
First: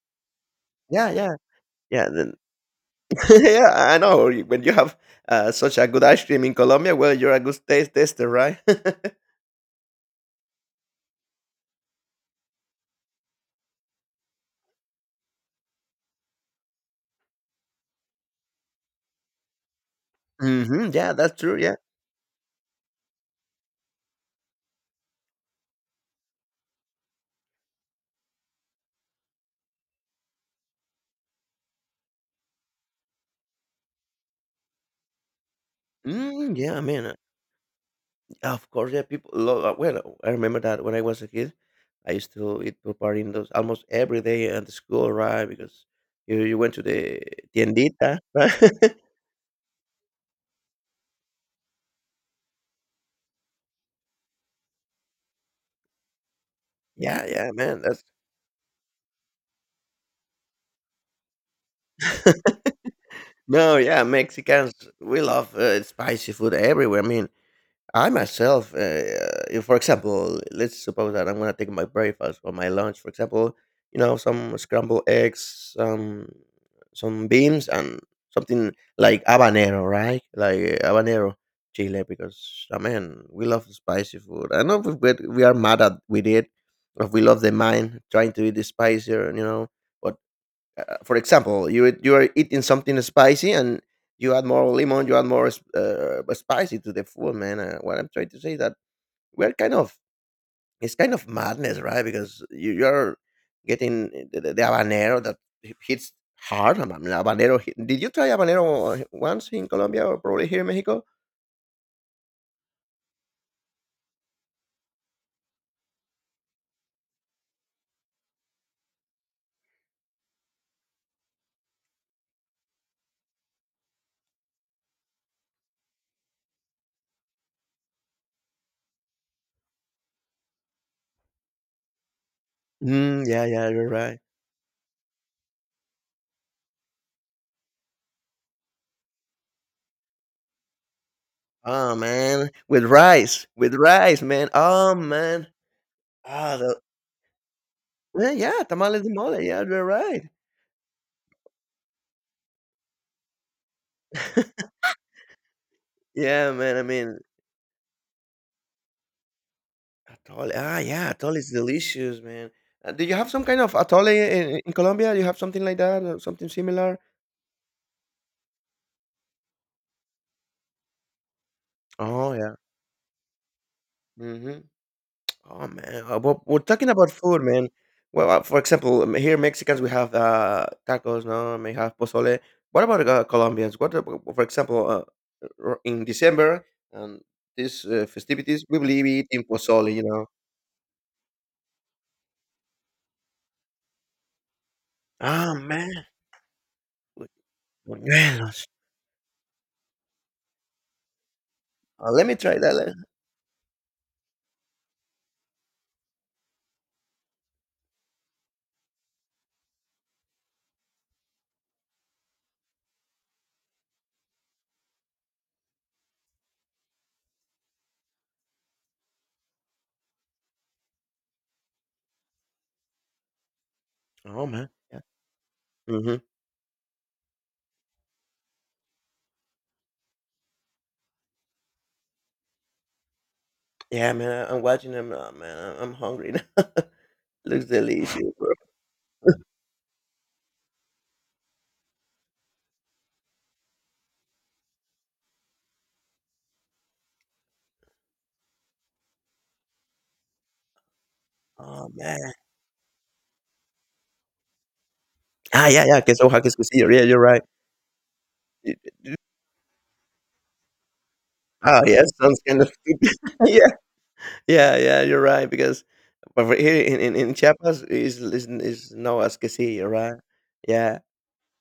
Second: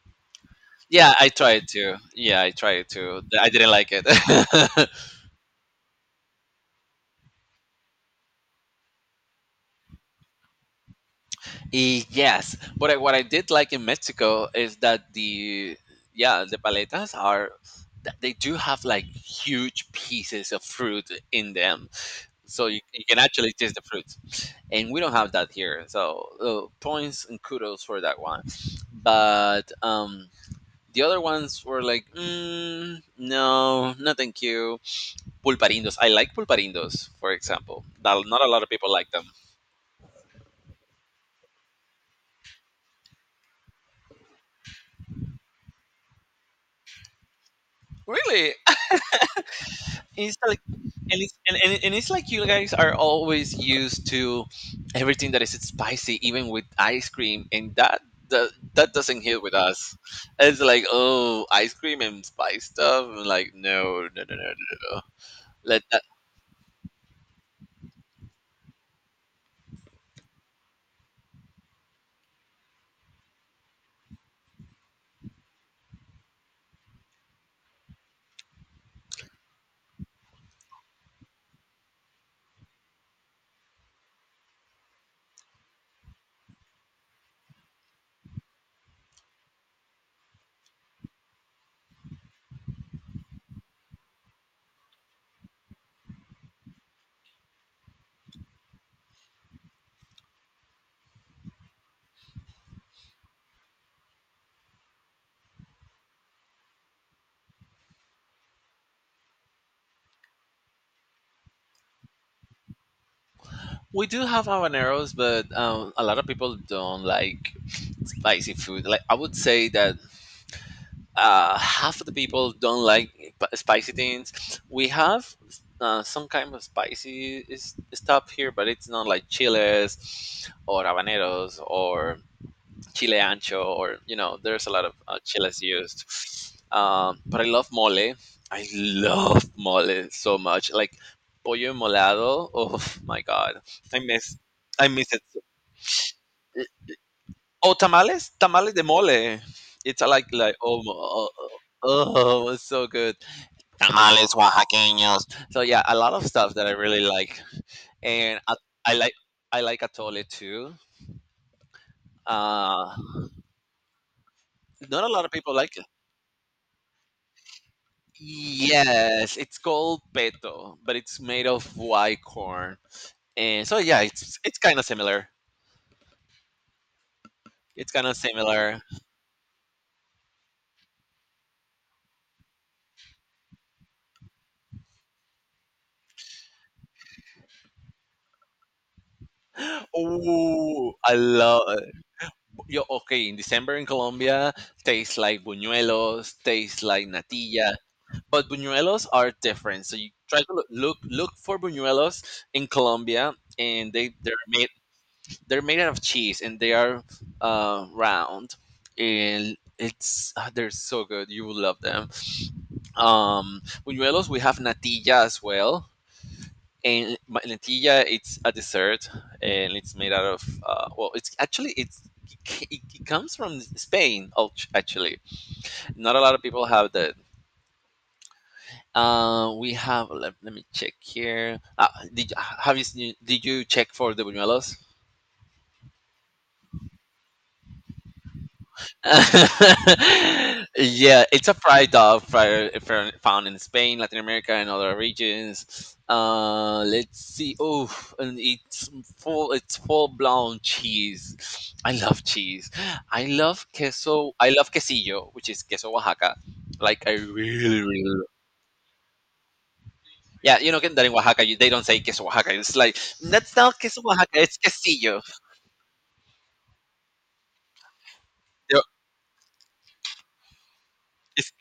Speaker 2: Yeah,
Speaker 1: Yeah, I
Speaker 2: yeah,
Speaker 1: tried to.
Speaker 2: yeah. Then,
Speaker 1: Yeah, I tried to. I
Speaker 2: yeah,
Speaker 1: didn't like
Speaker 2: I
Speaker 1: it.
Speaker 2: know. When you have such a good ice cream in Colombia, well, you're a good taste tester, right?
Speaker 1: Y yes, but what I did like in Mexico is that the paletas are they do have like huge pieces of
Speaker 2: Hmm,
Speaker 1: fruit
Speaker 2: yeah, that's
Speaker 1: in
Speaker 2: true. Yeah.
Speaker 1: them, so you can actually taste the fruit, and we don't have that here. So points and kudos for that one, but The other ones were like, no, no, thank you. Pulparindos. I like
Speaker 2: Mm, yeah,
Speaker 1: pulparindos,
Speaker 2: man.
Speaker 1: for example. Not a lot of
Speaker 2: Of
Speaker 1: people
Speaker 2: course, yeah,
Speaker 1: like them.
Speaker 2: people love, well, I remember that when I was a kid, I used to eat pool almost every day at the school, right? Because you went to the tiendita, right?
Speaker 1: Really? It's like and it's and it's like you guys are always used to everything that is spicy even with ice
Speaker 2: Yeah,
Speaker 1: cream
Speaker 2: yeah,
Speaker 1: and
Speaker 2: man, that's
Speaker 1: that doesn't hit with us. It's like, oh, ice cream and spice stuff and like
Speaker 2: no, yeah,
Speaker 1: no no no no
Speaker 2: Mexicans
Speaker 1: no no
Speaker 2: we love
Speaker 1: let that.
Speaker 2: spicy food everywhere. I mean, I myself, if, for example, let's suppose that I'm gonna take my breakfast or my lunch, for example, you know, some scrambled eggs, some beans, and something like habanero, right? Like habanero chile, because I mean, we love spicy food. I know we are mad at with it, but we love the mind trying to eat the spicier, you know. But for example, you are eating something spicy and you add more lemon, you add more spicy to the food, man. What I'm trying to say is that we're kind of it's kind of madness, right? Because you're getting the, the habanero that hits hard. I mean, habanero. Did you try habanero once in Colombia or probably here in Mexico?
Speaker 1: We do have habaneros but a lot of people don't like spicy food. Like I would say that half of the people don't like spicy things. We have some kind of stuff here, but it's not like chiles or habaneros or chile
Speaker 2: Mm, yeah,
Speaker 1: ancho
Speaker 2: yeah, you're
Speaker 1: or you
Speaker 2: right.
Speaker 1: know. There's a lot of chiles used, but I love mole. I love mole so much, like pollo
Speaker 2: Oh
Speaker 1: molado.
Speaker 2: man,
Speaker 1: Oh my god,
Speaker 2: with
Speaker 1: I
Speaker 2: rice,
Speaker 1: miss
Speaker 2: man.
Speaker 1: I
Speaker 2: Oh
Speaker 1: miss it.
Speaker 2: man. Ah, the,
Speaker 1: Oh, tamales,
Speaker 2: yeah, yeah,
Speaker 1: tamales de
Speaker 2: tamales de mole.
Speaker 1: mole.
Speaker 2: Yeah, you're
Speaker 1: It's
Speaker 2: right.
Speaker 1: like oh, it's so good. Tamales oaxaqueños. So yeah, a lot of
Speaker 2: Yeah,
Speaker 1: stuff that I
Speaker 2: man. I
Speaker 1: really
Speaker 2: mean,
Speaker 1: like, and I, I like I like atole
Speaker 2: atole.
Speaker 1: too.
Speaker 2: Ah, yeah, atole is delicious, man.
Speaker 1: Uh,
Speaker 2: Do you have some kind of atole in
Speaker 1: Not a
Speaker 2: Colombia? Do
Speaker 1: lot
Speaker 2: you
Speaker 1: of
Speaker 2: have
Speaker 1: people
Speaker 2: something
Speaker 1: like
Speaker 2: like
Speaker 1: it.
Speaker 2: that or something similar?
Speaker 1: Yes, it's called peto, but it's made of white
Speaker 2: Oh, yeah.
Speaker 1: corn, and so yeah, it's
Speaker 2: Hmm.
Speaker 1: kind of similar.
Speaker 2: Oh, man. But we're talking about food, man.
Speaker 1: It's kind of
Speaker 2: Well, for
Speaker 1: similar.
Speaker 2: example, here Mexicans, we have tacos, no? We have pozole. What about Colombians? What, for example, in December and these festivities, we will be eating pozole, you know?
Speaker 1: Oh, I love. Yo, okay, in December in Colombia, tastes like
Speaker 2: Ah, man.
Speaker 1: buñuelos, tastes like
Speaker 2: With
Speaker 1: natilla, but
Speaker 2: buñuelos.
Speaker 1: buñuelos are different. So you try to look for buñuelos
Speaker 2: Let me try
Speaker 1: in
Speaker 2: that.
Speaker 1: Colombia, and they're made out of cheese, and they are round, and they're so good. You will love them. Buñuelos, we have natilla as well. And natilla, it's a dessert, and it's made out of well, it, it comes from Spain,
Speaker 2: Oh, man.
Speaker 1: actually. Not a
Speaker 2: Mhm.
Speaker 1: lot of people have this. We have let me check here. Have you seen, did you check for
Speaker 2: Yeah,
Speaker 1: the
Speaker 2: man, I'm
Speaker 1: buñuelos?
Speaker 2: watching them now, man. I'm hungry now. Looks delicious, bro.
Speaker 1: Yeah, it's a fried, found in Spain, Latin America, and other regions. Let's see. Oh, and It's full blown cheese.
Speaker 2: Oh,
Speaker 1: I love
Speaker 2: man.
Speaker 1: cheese. I love queso. I love quesillo, which is
Speaker 2: Ah, yeah,
Speaker 1: queso
Speaker 2: yeah, queso
Speaker 1: Oaxaca.
Speaker 2: Jaque's quesillo. Yeah,
Speaker 1: Like I
Speaker 2: you're right.
Speaker 1: really, really.
Speaker 2: Y
Speaker 1: Yeah, you know that in Oaxaca, they
Speaker 2: Oh,
Speaker 1: don't say
Speaker 2: yeah,
Speaker 1: queso
Speaker 2: sounds
Speaker 1: Oaxaca.
Speaker 2: kind of
Speaker 1: It's like that's
Speaker 2: yeah.
Speaker 1: not queso Oaxaca. It's
Speaker 2: Yeah, yeah, you're
Speaker 1: quesillo.
Speaker 2: right because over here in Chiapas
Speaker 1: Yo,
Speaker 2: is known as quesillo, right? Yeah.
Speaker 1: It's,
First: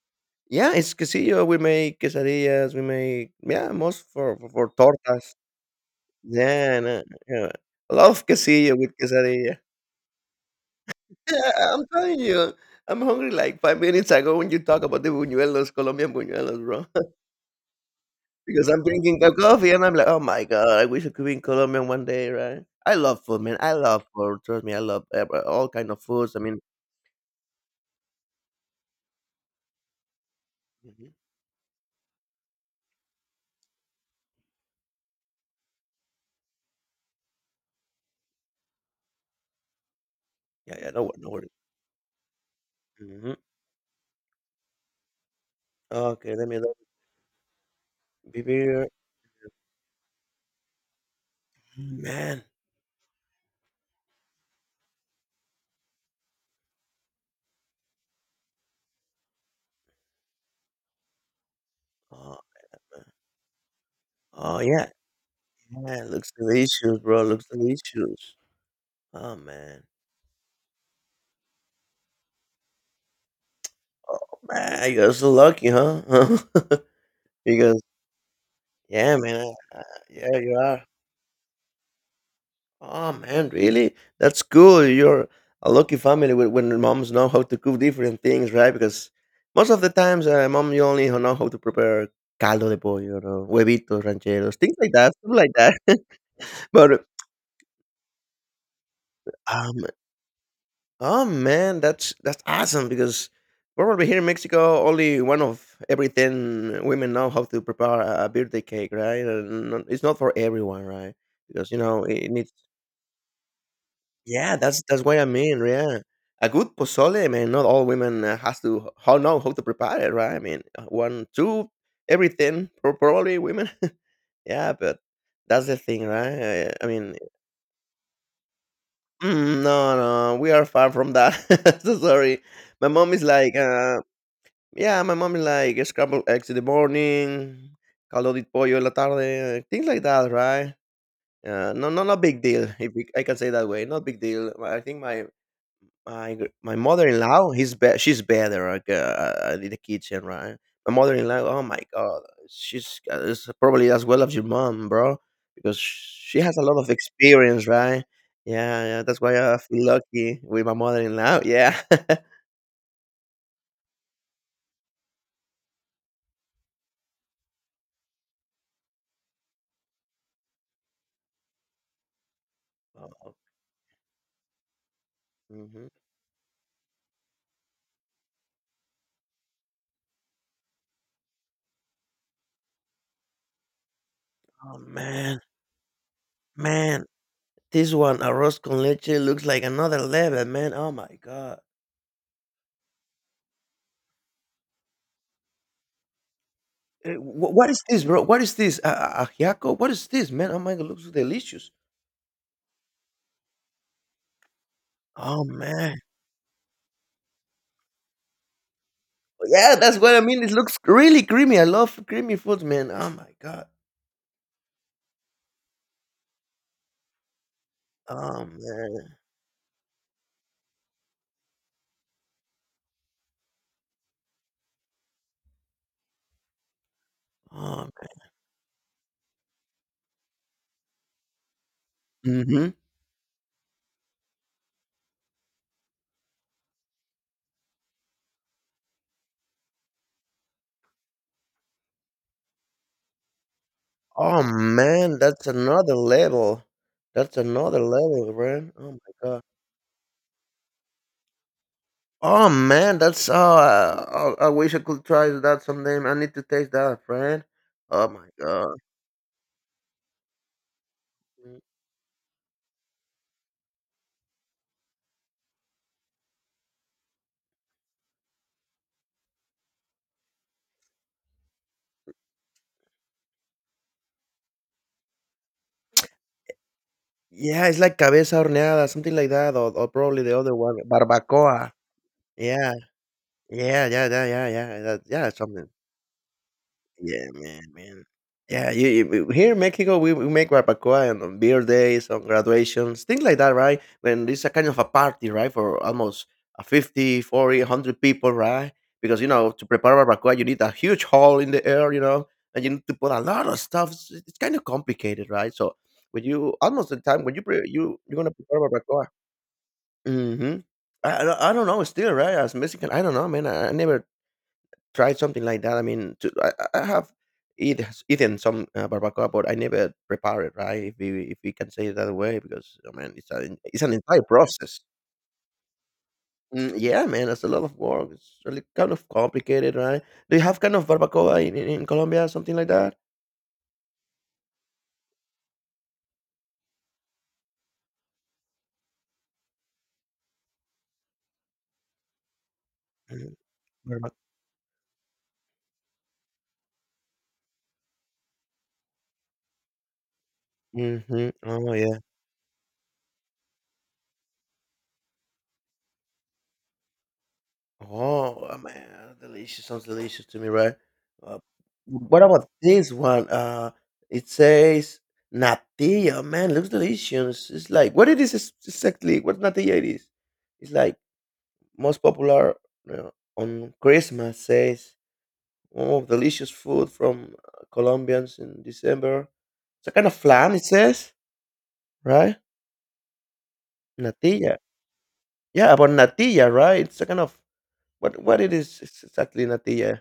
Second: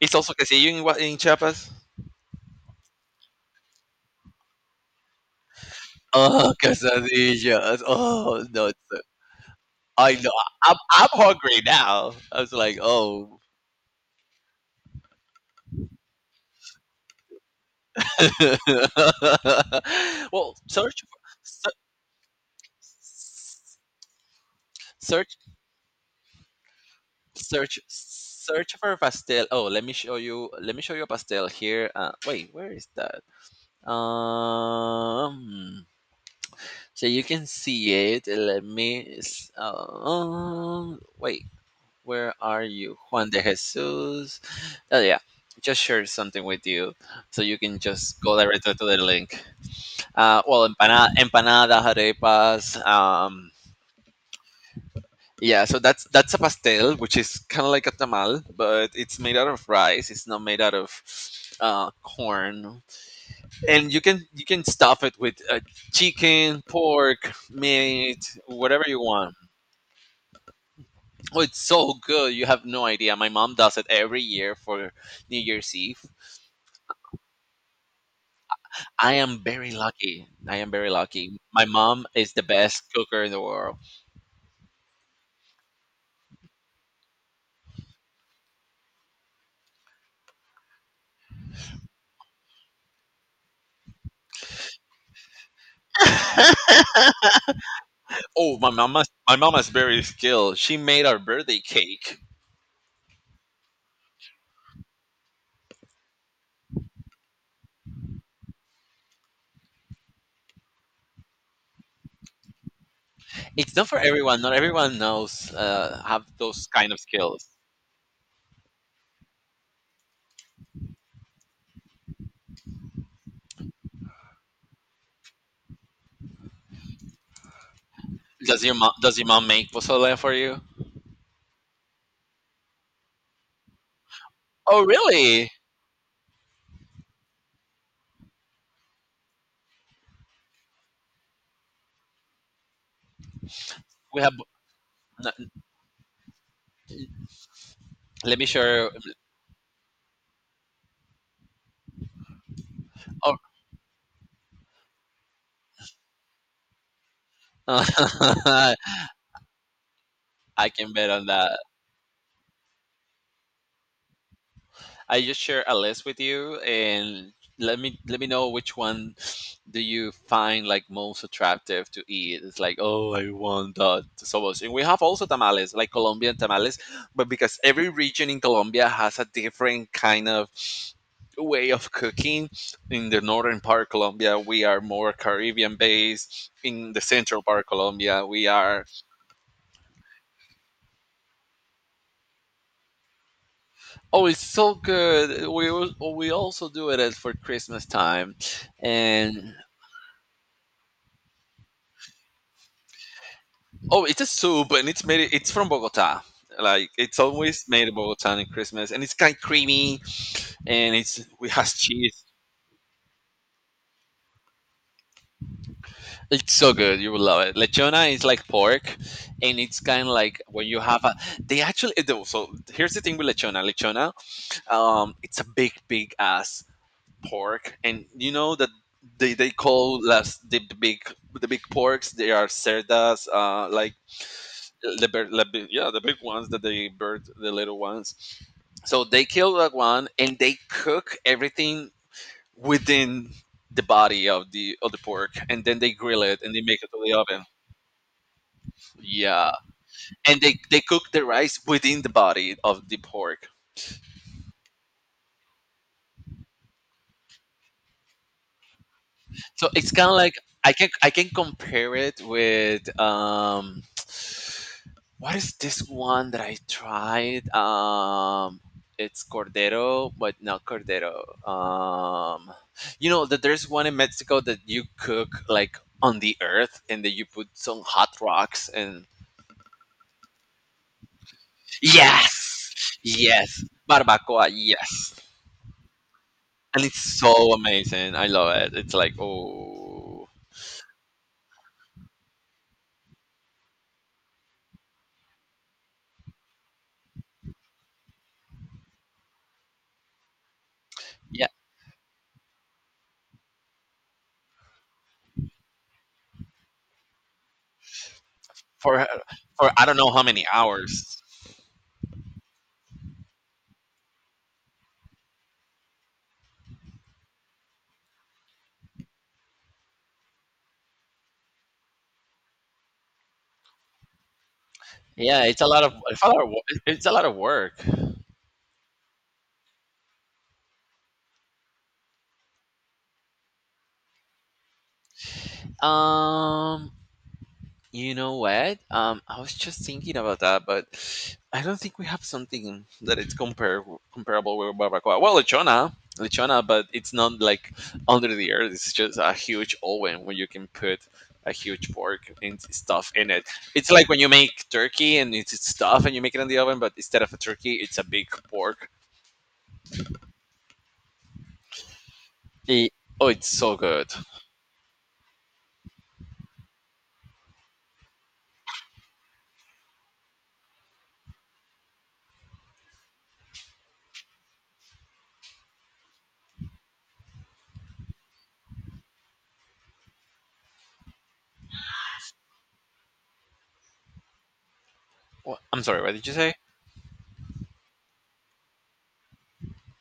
Speaker 1: it's also quesillo
Speaker 2: Yeah,
Speaker 1: in, Oa-
Speaker 2: it's
Speaker 1: in
Speaker 2: quesillo. We
Speaker 1: Chiapas.
Speaker 2: make quesadillas, we make yeah, most for tortas.
Speaker 1: Oh,
Speaker 2: Yeah, and, yeah.
Speaker 1: quesadillas.
Speaker 2: A lot of
Speaker 1: Oh no,
Speaker 2: quesillo with
Speaker 1: it's,
Speaker 2: quesadilla.
Speaker 1: I know. I'm
Speaker 2: Yeah,
Speaker 1: hungry
Speaker 2: I'm
Speaker 1: now.
Speaker 2: telling
Speaker 1: I was
Speaker 2: you,
Speaker 1: like,
Speaker 2: I'm hungry
Speaker 1: oh.
Speaker 2: like 5 minutes ago when you talk about the buñuelos, Colombian buñuelos, bro. Because I'm drinking a coffee and I'm like, oh my
Speaker 1: Well,
Speaker 2: God, I wish I could be in Colombia one day, right? I love food, man. I love food. Trust me, I love
Speaker 1: search,
Speaker 2: all kind of foods. I mean,
Speaker 1: search for pastel. Oh, let me show you. Let me show you a
Speaker 2: mhm.
Speaker 1: pastel here. Wait, where is that? Um. So you can see it. Let me.
Speaker 2: Yeah, yeah, no, no
Speaker 1: Wait,
Speaker 2: worries.
Speaker 1: where are you? Juan
Speaker 2: Hmm.
Speaker 1: de Jesus. Oh, yeah. Just share
Speaker 2: Okay,
Speaker 1: something
Speaker 2: let me
Speaker 1: with
Speaker 2: look.
Speaker 1: you so you can just go directly to
Speaker 2: Beer,
Speaker 1: the link. Well, empanada,
Speaker 2: man.
Speaker 1: arepas. Yeah, so that's a pastel, which is kind of like a tamal, but it's made out of rice. It's not made out of
Speaker 2: Oh,
Speaker 1: corn, and you
Speaker 2: oh,
Speaker 1: can
Speaker 2: yeah,
Speaker 1: stuff it with
Speaker 2: yeah, looks
Speaker 1: chicken,
Speaker 2: delicious, bro.
Speaker 1: pork,
Speaker 2: Looks
Speaker 1: meat,
Speaker 2: delicious.
Speaker 1: whatever you want.
Speaker 2: Oh, man.
Speaker 1: Oh, it's so good. You have no idea. My mom does it
Speaker 2: Oh,
Speaker 1: every year for
Speaker 2: man, you're so
Speaker 1: New
Speaker 2: lucky,
Speaker 1: Year's Eve.
Speaker 2: huh? Because,
Speaker 1: I
Speaker 2: yeah, man,
Speaker 1: am very lucky.
Speaker 2: yeah,
Speaker 1: I
Speaker 2: you
Speaker 1: am
Speaker 2: are.
Speaker 1: very lucky. My mom is the best
Speaker 2: Oh
Speaker 1: cooker in the
Speaker 2: man,
Speaker 1: world.
Speaker 2: really? That's cool. You're a lucky family when moms know how to cook different things, right? Because most of the times, mom, you only know how to prepare caldo de pollo, or huevitos rancheros, things like that, stuff like that. But
Speaker 1: Oh, my mama's
Speaker 2: um,
Speaker 1: very skilled. She made our
Speaker 2: oh
Speaker 1: birthday
Speaker 2: man,
Speaker 1: cake.
Speaker 2: that's awesome because probably here in Mexico, only one of every ten women know how to prepare a birthday cake, right? And it's not for everyone, right? Because you know it needs
Speaker 1: It's not for everyone. Not
Speaker 2: yeah,
Speaker 1: everyone
Speaker 2: that's what I
Speaker 1: knows
Speaker 2: mean, yeah.
Speaker 1: have
Speaker 2: A
Speaker 1: those
Speaker 2: good
Speaker 1: kind of
Speaker 2: pozole,
Speaker 1: skills.
Speaker 2: man, not all women has to how know how to prepare it, right? I mean, one, two, everything, probably women. Yeah, but that's the thing, right? I mean,
Speaker 1: Does your mom
Speaker 2: mm,
Speaker 1: make
Speaker 2: no,
Speaker 1: pozole for
Speaker 2: no, we
Speaker 1: you?
Speaker 2: are far from that. So sorry. My mom is like,
Speaker 1: Oh,
Speaker 2: yeah, my mom is
Speaker 1: really?
Speaker 2: like scrambled eggs in the morning, caldo de pollo en la tarde, things like that, right? No, no, not big deal. If we, I can say that way, not big
Speaker 1: We have.
Speaker 2: deal. I think my My gr my mother-in-law, he's be she's
Speaker 1: Let me
Speaker 2: better, like,
Speaker 1: share.
Speaker 2: in the kitchen, right? My mother-in-law, oh my god, she's
Speaker 1: Oh,
Speaker 2: is probably as well as your mom, bro, because she has a lot of experience, right? Yeah, yeah, that's why I feel lucky with
Speaker 1: I
Speaker 2: my
Speaker 1: can bet on
Speaker 2: mother-in-law,
Speaker 1: that.
Speaker 2: yeah.
Speaker 1: I just share a list with you and let me know which one do you find like most attractive to eat. It's like, oh, I
Speaker 2: Oh,
Speaker 1: want that so much. And we have also tamales,
Speaker 2: mhm.
Speaker 1: like Colombian tamales, but because every region in Colombia has a different kind of way of cooking. In the northern part of Colombia, we
Speaker 2: Oh,
Speaker 1: are more
Speaker 2: man,
Speaker 1: Caribbean based. In the
Speaker 2: man,
Speaker 1: central part of
Speaker 2: this one,
Speaker 1: Colombia, we
Speaker 2: arroz con
Speaker 1: are
Speaker 2: leche, looks like another level, man, oh my god.
Speaker 1: oh, it's so good. We also do it
Speaker 2: Eh,
Speaker 1: as for
Speaker 2: wh what is
Speaker 1: Christmas
Speaker 2: this, bro?
Speaker 1: time,
Speaker 2: What is this? A
Speaker 1: and
Speaker 2: ajiaco? What is this, man? Oh my god, looks delicious.
Speaker 1: oh, it's a soup, and it's made.
Speaker 2: Oh,
Speaker 1: It's from
Speaker 2: man.
Speaker 1: Bogota. Like it's always made in Bogota in Christmas, and it's kind of
Speaker 2: Yeah, that's
Speaker 1: creamy,
Speaker 2: what I mean. It looks
Speaker 1: and
Speaker 2: really
Speaker 1: it
Speaker 2: creamy. I
Speaker 1: has
Speaker 2: love
Speaker 1: cheese.
Speaker 2: creamy foods, man. Oh my god.
Speaker 1: It's so good. You will love it. Lechona is like
Speaker 2: Oh
Speaker 1: pork,
Speaker 2: man.
Speaker 1: and it's kind of like when you have a. They actually do. So here's the thing with lechona. Lechona, it's a big, big ass pork,
Speaker 2: Oh.
Speaker 1: and you know that they call the big porks. They are
Speaker 2: Mhm.
Speaker 1: cerdas, like the bird, yeah, the big ones that they bird the little ones. So they kill that one and they cook everything within the body
Speaker 2: Oh
Speaker 1: of the
Speaker 2: man,
Speaker 1: pork
Speaker 2: that's
Speaker 1: and then they
Speaker 2: another
Speaker 1: grill it and they
Speaker 2: level.
Speaker 1: make it to the
Speaker 2: That's
Speaker 1: oven.
Speaker 2: another level, man. Oh my god.
Speaker 1: Yeah. And they cook the rice within the
Speaker 2: Oh
Speaker 1: body of the
Speaker 2: man, that's
Speaker 1: pork.
Speaker 2: uh oh, I wish I could try that someday. I need to taste that, friend. Oh my god.
Speaker 1: So it's kinda like I can compare it with what is this one that I tried? It's Cordero, but not Cordero. You know that there's one in Mexico that you cook like on the earth, and then you put
Speaker 2: Yeah, it's
Speaker 1: some
Speaker 2: like
Speaker 1: hot
Speaker 2: cabeza
Speaker 1: rocks
Speaker 2: horneada,
Speaker 1: and
Speaker 2: something like that, or probably the other one, barbacoa.
Speaker 1: yes,
Speaker 2: Yeah,
Speaker 1: yes,
Speaker 2: yeah, yeah, yeah, yeah,
Speaker 1: barbacoa,
Speaker 2: yeah, that,
Speaker 1: yes,
Speaker 2: yeah, something
Speaker 1: and it's
Speaker 2: yeah,
Speaker 1: so
Speaker 2: man, man.
Speaker 1: amazing. I love
Speaker 2: Yeah,
Speaker 1: it. It's like
Speaker 2: here in Mexico,
Speaker 1: oh
Speaker 2: we make barbacoa and on beer days, on graduations, things like that, right? When it's a kind of a party, right, for almost 50, 40, 100 people, right? Because, you know, to prepare barbacoa, you need a huge hall
Speaker 1: yeah,
Speaker 2: in the air, you know, and you need to put a lot of stuff. It's kind of complicated, right? So when you, almost the time, when you, you're going to prepare
Speaker 1: for
Speaker 2: barbacoa,
Speaker 1: for I don't know how many
Speaker 2: hmm.
Speaker 1: hours.
Speaker 2: I don't know, still, right? As Mexican, I don't know, man. I never tried something like that. I mean, to, I have eat, eaten some barbacoa, but I never prepare it, right? If we can say it that way, because I mean, it's a, it's an entire process.
Speaker 1: Yeah, it's a lot of,
Speaker 2: Mm, yeah,
Speaker 1: it's a lot
Speaker 2: man,
Speaker 1: of
Speaker 2: it's a lot of
Speaker 1: work.
Speaker 2: work. It's really kind of complicated, right? Do you have kind of barbacoa in Colombia, something like that?
Speaker 1: Um, You know what? I was just thinking about that, but I don't think we have something that it's comparable with barbacoa. Well, lechona, but it's not like under the earth. It's just a huge oven where you can put
Speaker 2: Mm-hmm.
Speaker 1: a
Speaker 2: Oh
Speaker 1: huge
Speaker 2: yeah.
Speaker 1: pork and stuff in it. It's like when you make turkey and it's stuff and you make it in the oven, but instead of a turkey, it's a big
Speaker 2: Oh,
Speaker 1: pork.
Speaker 2: man, delicious. Sounds delicious to me, right? Uh, what about
Speaker 1: Y-
Speaker 2: this
Speaker 1: Oh,
Speaker 2: one?
Speaker 1: it's so good.
Speaker 2: It says natilla. Man, looks delicious. It's like what it is exactly? What natilla it is? It's like most popular uh, on Christmas. Says oh, delicious food from Colombians in December. It's a kind of flan. It says right natilla. Yeah,
Speaker 1: I'm
Speaker 2: about
Speaker 1: sorry. What did you say?
Speaker 2: natilla, right? It's a kind of what it is exactly natilla.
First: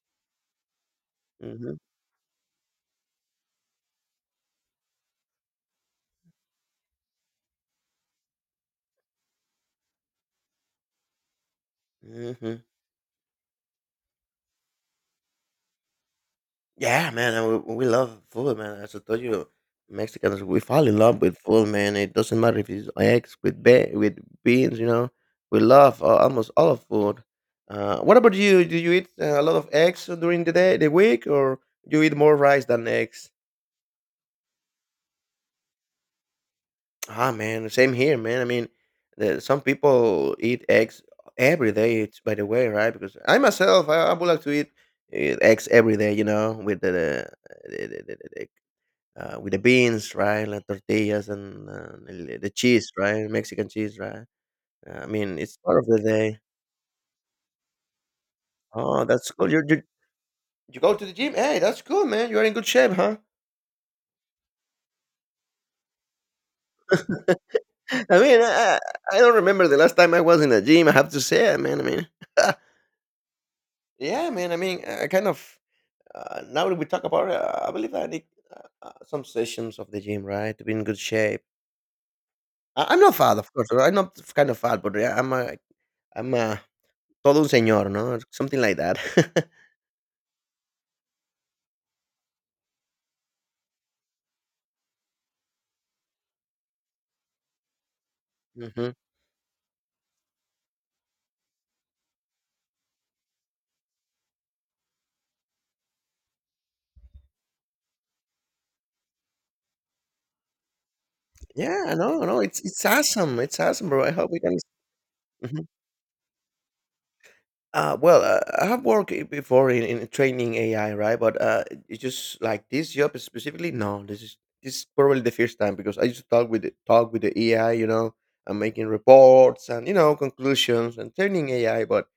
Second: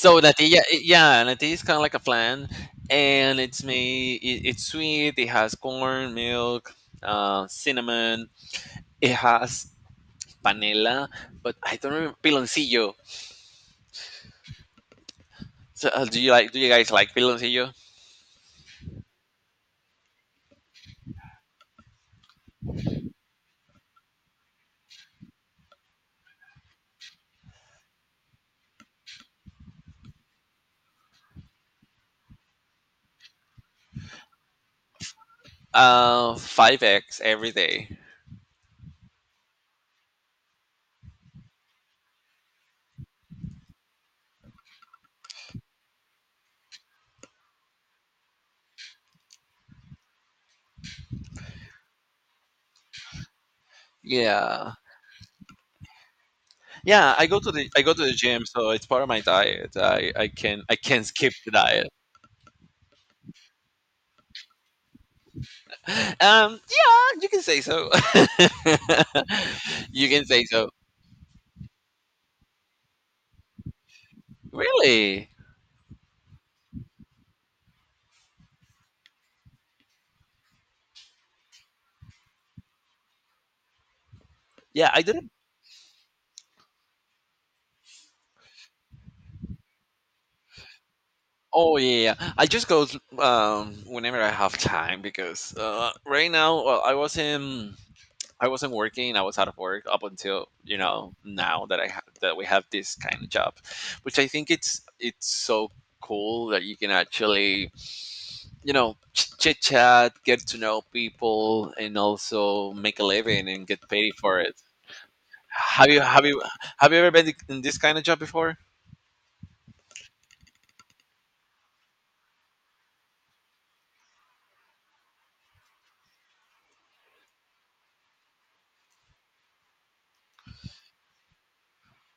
Speaker 1: So natilla yeah, natilla is kind
Speaker 2: Mm-hmm.
Speaker 1: of like a flan, and it's sweet. It has corn, milk, cinnamon. It has panela, but I don't remember
Speaker 2: Hmm.
Speaker 1: piloncillo. So do you like do you guys
Speaker 2: Yeah,
Speaker 1: like
Speaker 2: man, and
Speaker 1: piloncillo?
Speaker 2: we love food, man. As I told you, Mexicans we fall in love with food, man. It doesn't matter if it's eggs with with beans, you know. We love almost all of food. What about you? Do you eat a lot of eggs during the day, the week, or you eat more rice than eggs?
Speaker 1: Uh 5x eggs
Speaker 2: Ah,
Speaker 1: every
Speaker 2: man,
Speaker 1: day.
Speaker 2: same here, man. I mean, some people eat eggs every day. It's by the way, right? Because I myself, I would like to eat eggs every day, you know, with the with the beans, right? Like tortillas and the cheese, right? Mexican cheese, right?
Speaker 1: Yeah,
Speaker 2: I mean, it's part of the day.
Speaker 1: yeah, I go to the gym, so it's part
Speaker 2: Oh,
Speaker 1: of my
Speaker 2: that's cool.
Speaker 1: diet. I
Speaker 2: You go
Speaker 1: can
Speaker 2: to
Speaker 1: not
Speaker 2: the
Speaker 1: skip
Speaker 2: gym?
Speaker 1: the
Speaker 2: Hey, that's
Speaker 1: diet.
Speaker 2: cool, man. You are in good shape, huh?
Speaker 1: Yeah, you can say so.
Speaker 2: I mean, I don't remember the last
Speaker 1: You
Speaker 2: time I
Speaker 1: can
Speaker 2: was
Speaker 1: say
Speaker 2: in the
Speaker 1: so.
Speaker 2: gym. I have to say, I mean, yeah, man. I mean, I kind
Speaker 1: Really?
Speaker 2: of now that we talk about it, I believe I need some sessions of the gym, right, to be in good shape. I'm not fat, of course. I'm not kind of fat,
Speaker 1: Yeah,
Speaker 2: but
Speaker 1: I
Speaker 2: yeah,
Speaker 1: didn't.
Speaker 2: I'm a todo un señor, no, something like that.
Speaker 1: Oh yeah, yeah, yeah. I just go whenever I have time, because right now, well, I wasn't
Speaker 2: hmm
Speaker 1: working. I was out of work up until you know now that that we have this kind of job, which I think it's so cool that you can actually, you know, chit chat, get to know people,
Speaker 2: Yeah,
Speaker 1: and
Speaker 2: no, no, it's
Speaker 1: also
Speaker 2: it's
Speaker 1: make a
Speaker 2: awesome.
Speaker 1: living
Speaker 2: It's
Speaker 1: and get
Speaker 2: awesome, bro. I
Speaker 1: paid
Speaker 2: hope
Speaker 1: for
Speaker 2: we can.
Speaker 1: it.
Speaker 2: Mhm.
Speaker 1: Have you have you have you ever been in this kind of job
Speaker 2: Well,
Speaker 1: before?
Speaker 2: I have worked before in training AI, right? But it's just like this job specifically. No, this is probably the first time because I used to talk with talk with the AI, you know, and making reports and you know conclusions and training AI. But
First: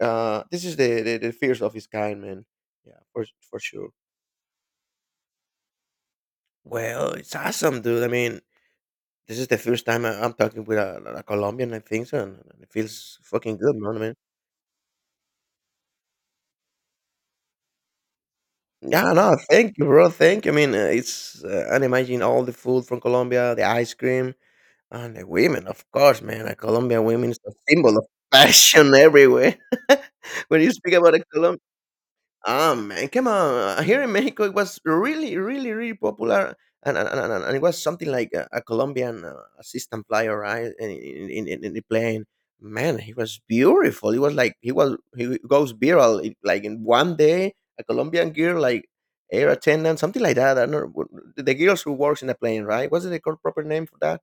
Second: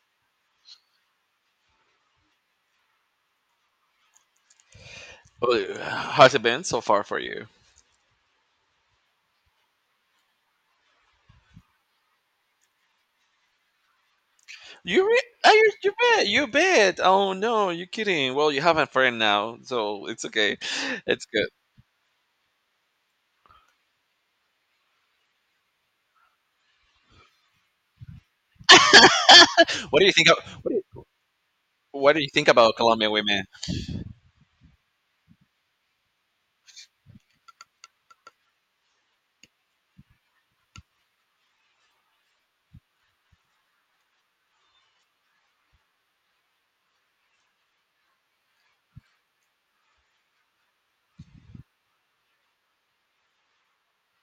Speaker 2: this is the first of its kind, man. Yeah, for sure.
Speaker 1: How's it been so far
Speaker 2: Well,
Speaker 1: for
Speaker 2: it's
Speaker 1: you?
Speaker 2: awesome, dude. I mean, this is the first time I'm talking with a Colombian, I think so, and it feels fucking good, man. I mean,
Speaker 1: You re- are you, you bet, you bet. Oh no, you're kidding. Well, you have a
Speaker 2: yeah,
Speaker 1: friend
Speaker 2: no,
Speaker 1: now,
Speaker 2: thank you,
Speaker 1: so
Speaker 2: bro.
Speaker 1: it's
Speaker 2: Thank you. I
Speaker 1: okay.
Speaker 2: mean,
Speaker 1: It's
Speaker 2: it's
Speaker 1: good.
Speaker 2: and imagine all the food from Colombia, the ice cream, and the women, of course, man. A Colombian women is a symbol of passion everywhere.
Speaker 1: What do you think? Of,
Speaker 2: When
Speaker 1: what,
Speaker 2: you
Speaker 1: do
Speaker 2: speak
Speaker 1: you,
Speaker 2: about a Colombian.
Speaker 1: What do you think
Speaker 2: Ah,
Speaker 1: about
Speaker 2: man,
Speaker 1: Colombian
Speaker 2: come
Speaker 1: women?
Speaker 2: on. Here in Mexico, it was really, really, really popular. And it was something like a Colombian assistant flyer, right? In the plane. Man, he was beautiful. He was like, he was, he goes viral. It, like in one day, a Colombian girl, like air attendant, something like that. I don't know. The girls who works in the plane, right? What's the proper name for that?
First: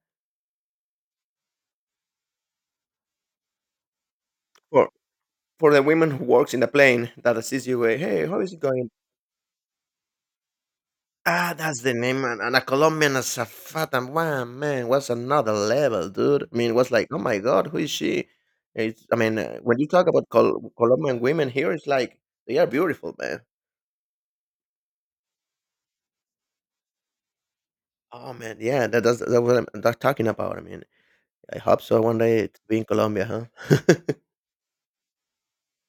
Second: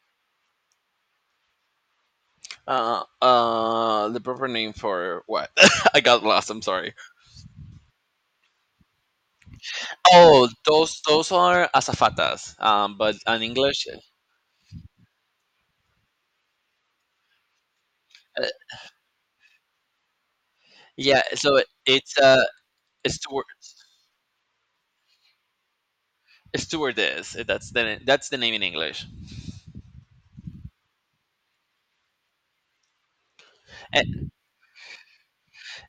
Speaker 1: The proper name
Speaker 2: For,
Speaker 1: for what?
Speaker 2: for the
Speaker 1: I
Speaker 2: women
Speaker 1: got
Speaker 2: who
Speaker 1: lost.
Speaker 2: works in
Speaker 1: I'm
Speaker 2: the
Speaker 1: sorry.
Speaker 2: plane that assist you. Eh, hey, how is it going?
Speaker 1: Oh, those
Speaker 2: Ah,
Speaker 1: are
Speaker 2: that's the name, and
Speaker 1: azafatas.
Speaker 2: a
Speaker 1: But
Speaker 2: Colombian as
Speaker 1: in
Speaker 2: a
Speaker 1: English,
Speaker 2: fat and wow, man, was another level, dude. I mean, it was like, oh my god, who is she?
Speaker 1: uh,
Speaker 2: It's, I mean, when you talk about Colombian
Speaker 1: yeah.
Speaker 2: women here, it's
Speaker 1: It's
Speaker 2: like they are beautiful, man.
Speaker 1: steward, stewardess. That's the
Speaker 2: Oh
Speaker 1: name
Speaker 2: man,
Speaker 1: in
Speaker 2: yeah,
Speaker 1: English.
Speaker 2: that's what I'm that's talking about. I mean, I hope so one day to be in Colombia, huh?
Speaker 1: A-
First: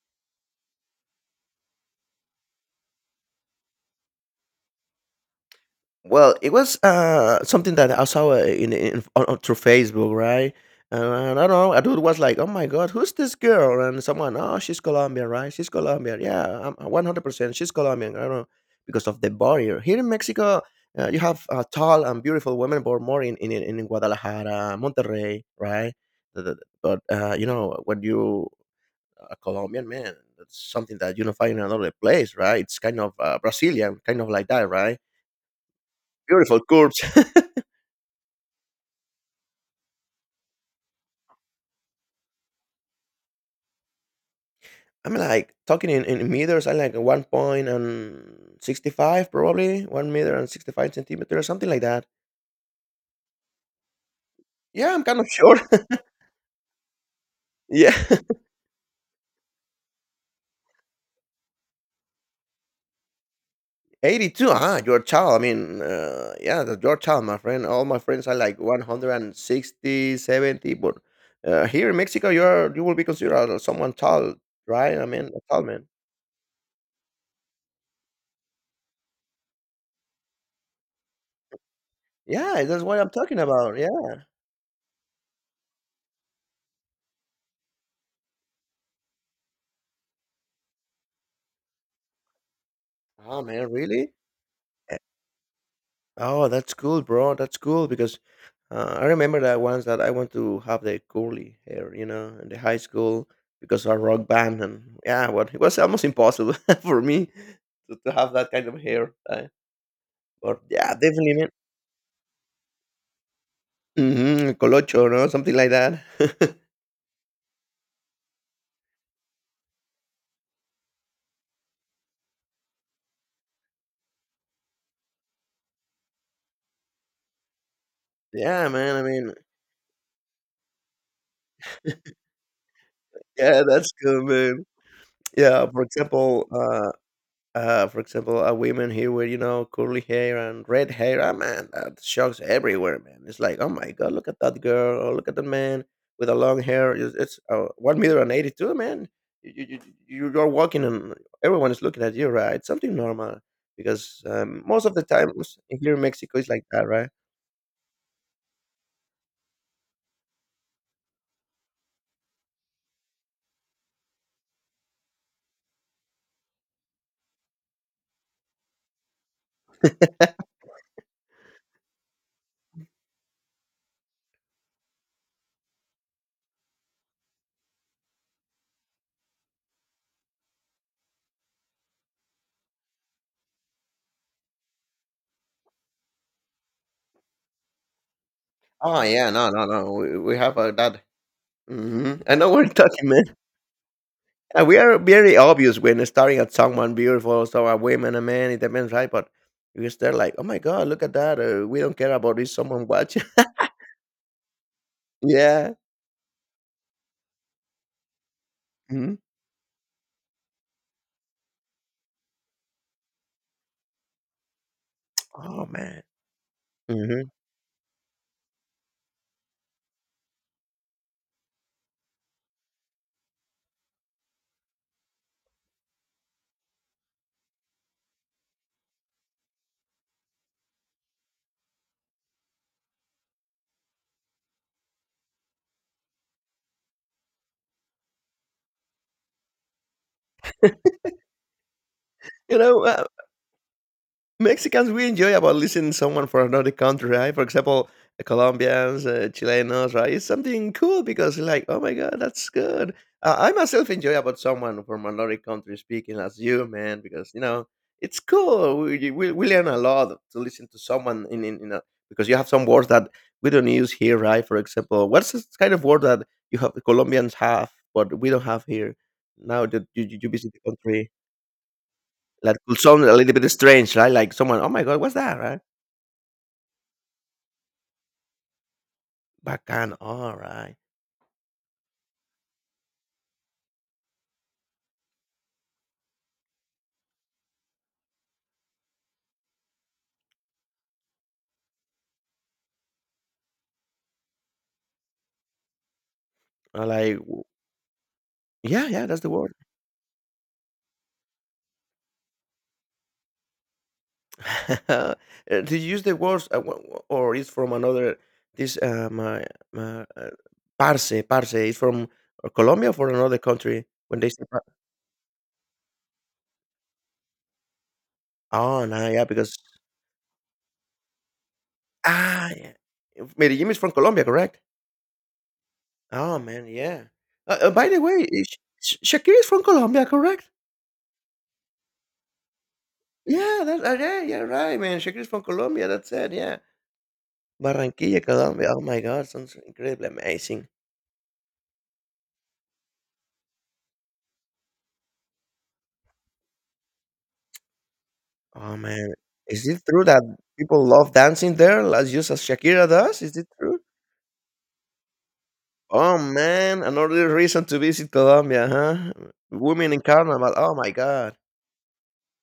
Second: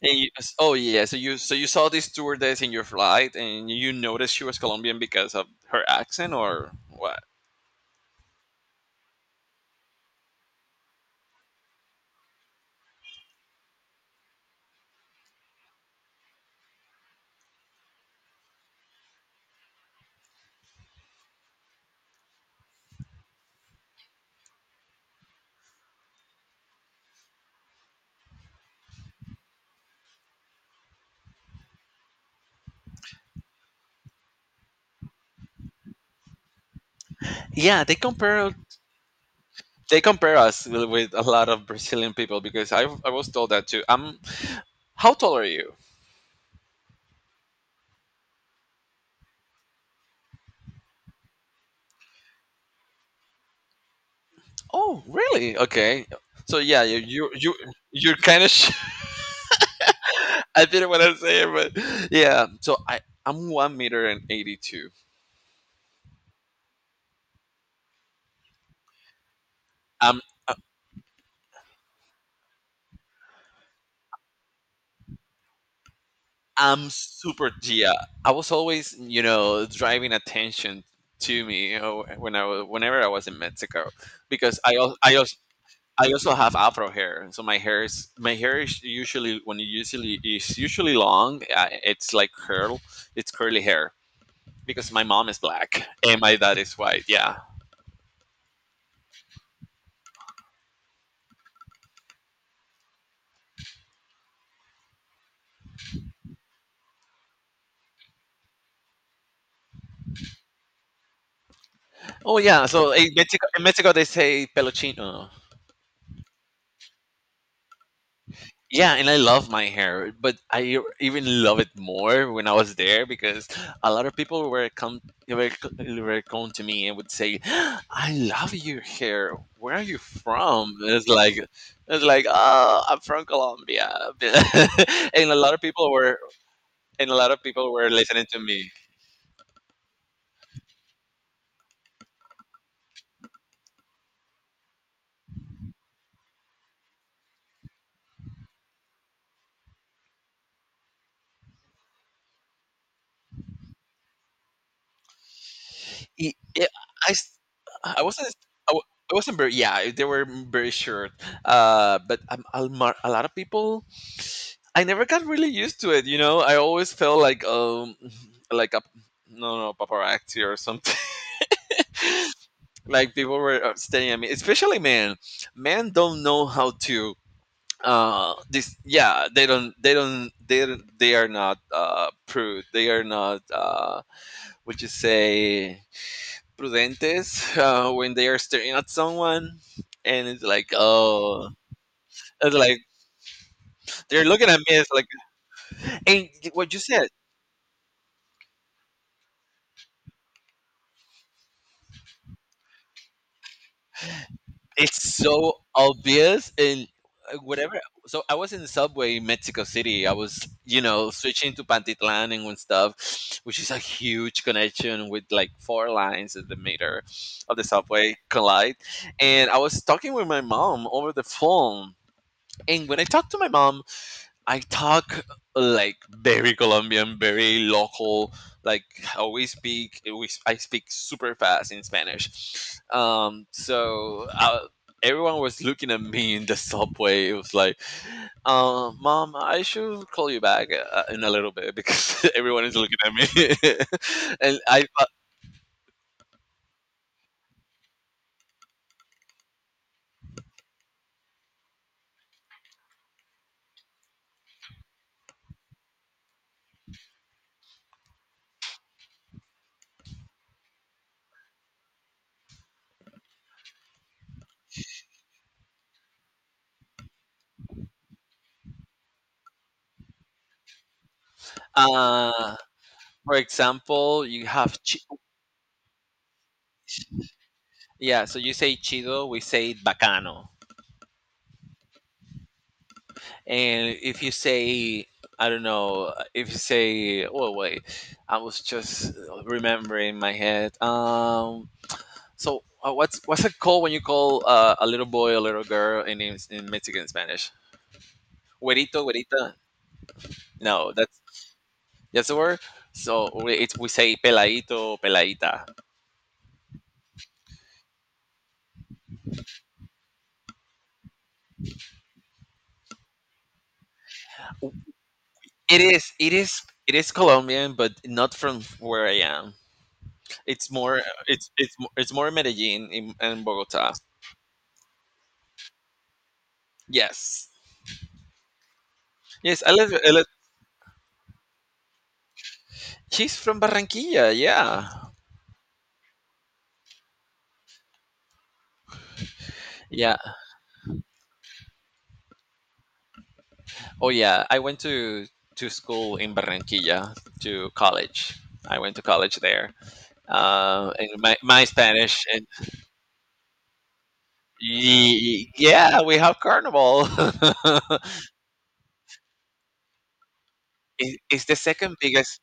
Speaker 1: And you, oh yeah, so you saw this stewardess in your flight, and you noticed she was Colombian because of her accent,
Speaker 2: Well, it
Speaker 1: or
Speaker 2: was
Speaker 1: what?
Speaker 2: something that I saw on through Facebook, right? And I don't know, a dude was like, "Oh my God, who's this girl?" And someone, "Oh, she's Colombian, right? She's Colombian. Yeah, I'm 100%. She's Colombian." I don't know because of the barrier here in Mexico. You have tall and beautiful women, but more in Guadalajara, Monterrey, right? The- the- But you know, when you a Colombian man, that's something that you don't find in another place, right? It's kind of Brazilian, kind of like that, right? Beautiful curves.
Speaker 1: Yeah, they compare us with a lot of Brazilian people because I was told that too. How
Speaker 2: I'm
Speaker 1: tall are
Speaker 2: like
Speaker 1: you?
Speaker 2: talking in meters. I like 1.65, probably 1 meter and 65 centimeter or something like that. Yeah,
Speaker 1: Oh,
Speaker 2: I'm kind of
Speaker 1: really?
Speaker 2: sure.
Speaker 1: Okay. So yeah, you
Speaker 2: Yeah,
Speaker 1: you're kind of. I didn't want to say it, but yeah. So I'm one meter and
Speaker 2: eighty two.
Speaker 1: eighty
Speaker 2: Ah,
Speaker 1: two.
Speaker 2: your child. I mean, yeah, that's your child, my friend. All my friends are like one hundred and sixty
Speaker 1: Um.
Speaker 2: 70, but here in Mexico, you will be considered someone tall, right? I mean, a tall man.
Speaker 1: I'm super Gia. I was always, you know, driving attention to me, you know,
Speaker 2: Yeah, that's what
Speaker 1: whenever I
Speaker 2: I'm
Speaker 1: was in
Speaker 2: talking about.
Speaker 1: Mexico,
Speaker 2: Yeah.
Speaker 1: because I also have afro hair, so my hair is usually, when it usually is usually long. It's like it's
Speaker 2: Oh
Speaker 1: curly
Speaker 2: man,
Speaker 1: hair
Speaker 2: really?
Speaker 1: because my mom is black and my
Speaker 2: Oh,
Speaker 1: dad
Speaker 2: that's
Speaker 1: is
Speaker 2: cool,
Speaker 1: white.
Speaker 2: bro.
Speaker 1: Yeah.
Speaker 2: That's cool because I remember that once that I want to have the curly hair, you know, in the high school because our rock band and yeah, what it was almost impossible for me to have that kind of hair. But yeah, definitely, man.
Speaker 1: Oh yeah. So in Mexico they say
Speaker 2: Mm-hmm, colocho, no,
Speaker 1: peluchino.
Speaker 2: something like that.
Speaker 1: Yeah, and I love my hair, but I even love it more when I was there because a lot of people were, were come to me and would say, "I love
Speaker 2: Yeah,
Speaker 1: your
Speaker 2: man. I
Speaker 1: hair.
Speaker 2: mean,
Speaker 1: Where are you from?" And it's like, "Oh, I'm from
Speaker 2: yeah,
Speaker 1: Colombia,"
Speaker 2: that's cool, man.
Speaker 1: and a lot of
Speaker 2: Yeah, for
Speaker 1: people were
Speaker 2: example, uh.
Speaker 1: and a lot of people were
Speaker 2: For
Speaker 1: listening to
Speaker 2: example, a
Speaker 1: me.
Speaker 2: woman here with you know curly hair and red hair. Ah, man, that shocks everywhere, man. It's like, oh my god, look at that girl, or look at the man with a long hair. It's 1.82 m, man. You you you- you're walking and everyone is looking at you, right? It's something normal because most of the times here in Mexico it's like
Speaker 1: Yeah,
Speaker 2: that, right?
Speaker 1: I s- I wasn't. I wa- I wasn't very, yeah, they were very short. But a lot of people I never got really used to it. You know, I always felt like like a no no paparazzi or something. Like people were staring at me, especially men. Men don't know how to this yeah they don't they don't they don't- they are not prude, they are not would you say prudentes when they are staring at
Speaker 2: Oh yeah, no,
Speaker 1: someone,
Speaker 2: no, no.
Speaker 1: and
Speaker 2: We
Speaker 1: it's
Speaker 2: have
Speaker 1: like,
Speaker 2: that.
Speaker 1: oh,
Speaker 2: Hmm, I know
Speaker 1: it's
Speaker 2: what you're
Speaker 1: like
Speaker 2: talking, man.
Speaker 1: they're looking at me,
Speaker 2: And we
Speaker 1: it's
Speaker 2: are
Speaker 1: like,
Speaker 2: very obvious when
Speaker 1: and
Speaker 2: staring at
Speaker 1: what you
Speaker 2: someone
Speaker 1: said,
Speaker 2: beautiful, so a woman, a man, it depends, right? But you stare like, oh my god, look at that. We don't care about this. Someone watching.
Speaker 1: it's so
Speaker 2: Yeah.
Speaker 1: obvious, and whatever. So I was in the
Speaker 2: Hmm.
Speaker 1: subway in Mexico City. I was, you know, switching to Pantitlan and stuff, which is a huge connection with like
Speaker 2: Oh
Speaker 1: four
Speaker 2: man.
Speaker 1: lines at the meter
Speaker 2: Hmm.
Speaker 1: of the subway collide. And I was talking with my mom over the phone. And when I talked to my mom, I talk like very Colombian, very local. Like how we speak, I speak super fast in Spanish. So everyone was looking at me in the subway. It was like, "Mom, I should call you back in a little bit because
Speaker 2: You
Speaker 1: everyone is
Speaker 2: know,
Speaker 1: looking
Speaker 2: I,
Speaker 1: at me." and I,
Speaker 2: Mexicans, we enjoy about listening to someone from another country, right? For example, Colombians, Chilenos, right? It's something cool because like, oh my god, that's good. I myself enjoy about someone from another country speaking as you, man, because you know it's cool. We learn a lot to listen to someone in a, because you have some words that we don't use here, right? For example, what's this kind of word that you have Colombians have, but we don't have here? Now that you visit the country.
Speaker 1: uh,
Speaker 2: That could sound a little
Speaker 1: for
Speaker 2: bit strange, right?
Speaker 1: example,
Speaker 2: Like someone, "Oh my god, what's that?" Right?
Speaker 1: yeah. So you say chido, we say
Speaker 2: Bacán,
Speaker 1: bacano.
Speaker 2: alright.
Speaker 1: And if you say, I don't know, if you say, oh wait, I was just remembering in my head. What's it called when you call a little boy, a little girl in in
Speaker 2: Or
Speaker 1: Mexican
Speaker 2: like w
Speaker 1: Spanish?
Speaker 2: yeah,
Speaker 1: Güerito,
Speaker 2: yeah, that's the word.
Speaker 1: güerita. No, that's the word. So we say peladito, peladita.
Speaker 2: Do you use the words w w or is from another this, uh, my my, uh, parce is from Colombia or from another country when they say par.
Speaker 1: It is, it is, it is Colombian, but not from
Speaker 2: Oh,
Speaker 1: where
Speaker 2: no,
Speaker 1: I
Speaker 2: yeah,
Speaker 1: am.
Speaker 2: because
Speaker 1: It's more, it's more
Speaker 2: ah, yeah.
Speaker 1: Medellin in,
Speaker 2: If
Speaker 1: and
Speaker 2: Medellín is
Speaker 1: Bogota.
Speaker 2: from Colombia, correct? Oh, man, yeah.
Speaker 1: Yes.
Speaker 2: By the way, Shakira is
Speaker 1: Yes,
Speaker 2: from Colombia,
Speaker 1: I live
Speaker 2: correct?
Speaker 1: She's from
Speaker 2: Yeah, that yeah,
Speaker 1: Barranquilla.
Speaker 2: you right,
Speaker 1: Yeah.
Speaker 2: man. Shakira is from Colombia, that's it, yeah. Barranquilla, Colombia. Oh my god, sounds incredible,
Speaker 1: Yeah.
Speaker 2: amazing.
Speaker 1: Oh yeah. I went to school in Barranquilla, to college.
Speaker 2: Oh
Speaker 1: I went to
Speaker 2: man,
Speaker 1: college
Speaker 2: is
Speaker 1: there.
Speaker 2: it true that people
Speaker 1: And
Speaker 2: love
Speaker 1: my
Speaker 2: dancing
Speaker 1: my
Speaker 2: there as
Speaker 1: Spanish
Speaker 2: just as
Speaker 1: and
Speaker 2: Shakira does? Is it true?
Speaker 1: yeah, we
Speaker 2: Oh
Speaker 1: have
Speaker 2: man,
Speaker 1: carnival.
Speaker 2: another reason to visit Colombia, huh? Women in carnival. Oh my god.
Speaker 1: It's the second biggest.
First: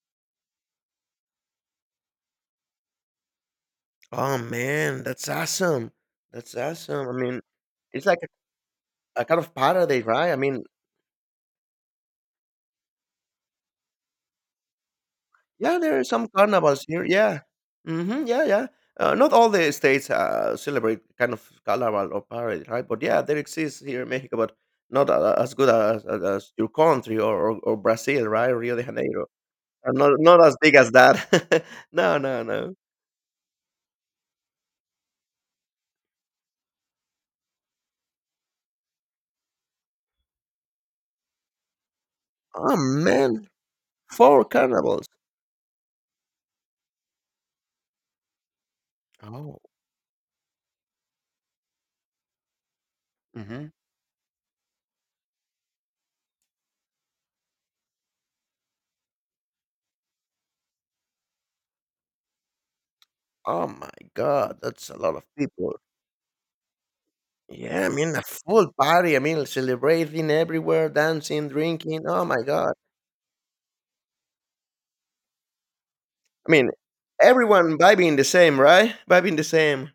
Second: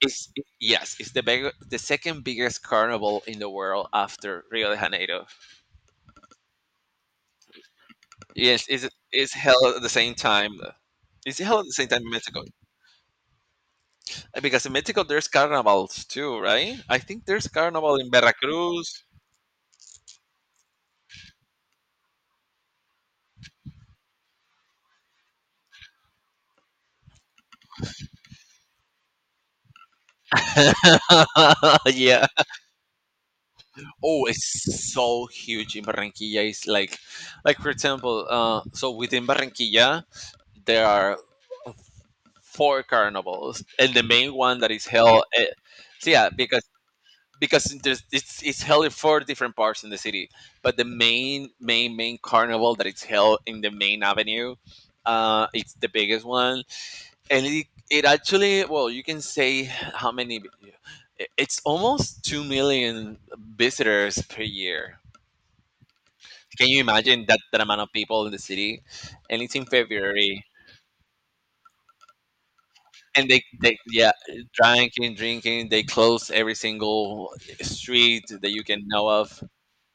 Speaker 1: It's Yes, the second biggest carnival in the world
Speaker 2: Oh
Speaker 1: after Rio de
Speaker 2: man,
Speaker 1: Janeiro.
Speaker 2: that's awesome. That's awesome. I mean, it's like
Speaker 1: Yes,
Speaker 2: a
Speaker 1: it's
Speaker 2: kind of
Speaker 1: held at the
Speaker 2: paradise,
Speaker 1: same
Speaker 2: right? I
Speaker 1: time.
Speaker 2: mean,
Speaker 1: It's held at the same time in Mexico. Because in Mexico there's
Speaker 2: yeah, there are
Speaker 1: carnivals
Speaker 2: some
Speaker 1: too, right?
Speaker 2: carnivals
Speaker 1: I
Speaker 2: here.
Speaker 1: think
Speaker 2: Yeah.
Speaker 1: there's carnival in
Speaker 2: Hmm, yeah, yeah.
Speaker 1: Veracruz.
Speaker 2: Not all the states celebrate kind of carnival or parade, right? But yeah, there exists here in Mexico, but not a- as good as your country or Brazil, right? Rio de Janeiro. Not, not as big as that. No,
Speaker 1: Yeah.
Speaker 2: no, no.
Speaker 1: Oh, it's so huge in Barranquilla. It's like for example, so within Barranquilla there are
Speaker 2: Oh,
Speaker 1: four
Speaker 2: man.
Speaker 1: carnivals, and the main
Speaker 2: Four
Speaker 1: one that is
Speaker 2: carnivals.
Speaker 1: held. So yeah, because it's held in four different
Speaker 2: Oh,
Speaker 1: parts in the city, but the main carnival that is held in the
Speaker 2: hmm,
Speaker 1: main avenue, it's the biggest one, and it actually, well, you can say how many it's almost 2 million
Speaker 2: oh my
Speaker 1: visitors per
Speaker 2: God. That's a
Speaker 1: year.
Speaker 2: lot of people.
Speaker 1: Can you imagine that, that amount
Speaker 2: Yeah,
Speaker 1: of
Speaker 2: I mean, a
Speaker 1: people in the
Speaker 2: full
Speaker 1: city?
Speaker 2: party. I
Speaker 1: And
Speaker 2: mean,
Speaker 1: it's in
Speaker 2: celebrating
Speaker 1: February,
Speaker 2: everywhere, dancing, drinking. Oh my God.
Speaker 1: and they, yeah, drinking, they close
Speaker 2: I
Speaker 1: every
Speaker 2: mean,
Speaker 1: single
Speaker 2: everyone vibing
Speaker 1: street
Speaker 2: the
Speaker 1: that
Speaker 2: same,
Speaker 1: you can
Speaker 2: right?
Speaker 1: know
Speaker 2: Vibing
Speaker 1: of.
Speaker 2: the same.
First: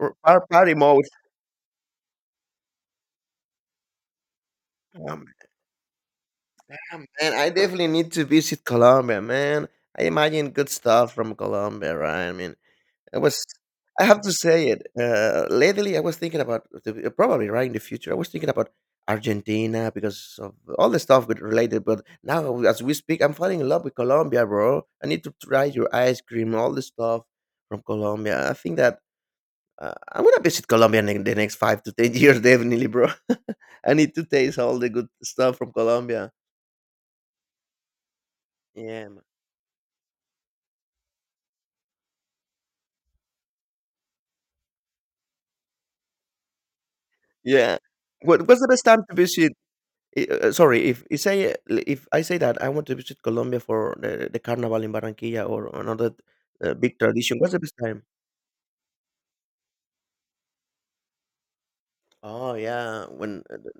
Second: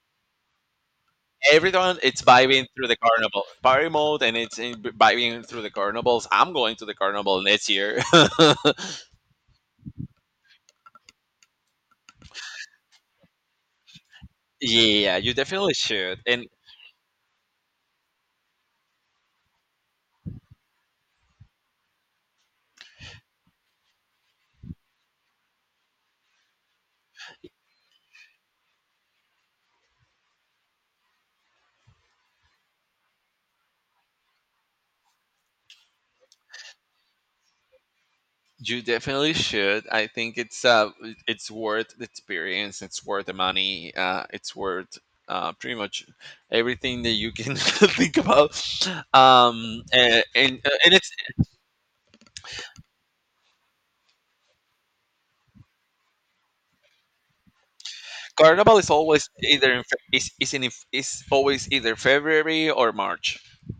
Speaker 2: Party mode.
Speaker 1: Everyone, it's vibing through the carnival, party mode, and it's in,
Speaker 2: Um,
Speaker 1: vibing through the carnivals. I'm going to the
Speaker 2: yeah, man,
Speaker 1: carnival
Speaker 2: I
Speaker 1: next
Speaker 2: definitely
Speaker 1: year.
Speaker 2: need to visit Colombia, man. I imagine good stuff from Colombia, right? I mean, I was. I have to say it.
Speaker 1: Yeah, you definitely
Speaker 2: Lately, I was
Speaker 1: should,
Speaker 2: thinking
Speaker 1: and
Speaker 2: about probably right in the future. I was thinking about Argentina because of all the stuff related. But now, as we speak, I'm falling in love with Colombia, bro. I need to try your ice cream, all the stuff from Colombia. I think that I'm gonna visit Colombia in the next 5 to 10 years, definitely, bro. I need to taste all the good stuff from Colombia.
Speaker 1: you
Speaker 2: Yeah, man.
Speaker 1: definitely should. I think it's worth the experience. It's worth the money. It's worth pretty much everything that you can
Speaker 2: Yeah.
Speaker 1: think
Speaker 2: What
Speaker 1: about.
Speaker 2: what's the best time to visit? Sorry,
Speaker 1: And
Speaker 2: if
Speaker 1: it's
Speaker 2: you say if I say that I want to visit Colombia for the carnival in Barranquilla or another big tradition, what's the best time?
Speaker 1: Carnival is always either in, is always either
Speaker 2: Oh
Speaker 1: February or
Speaker 2: yeah,
Speaker 1: March,
Speaker 2: when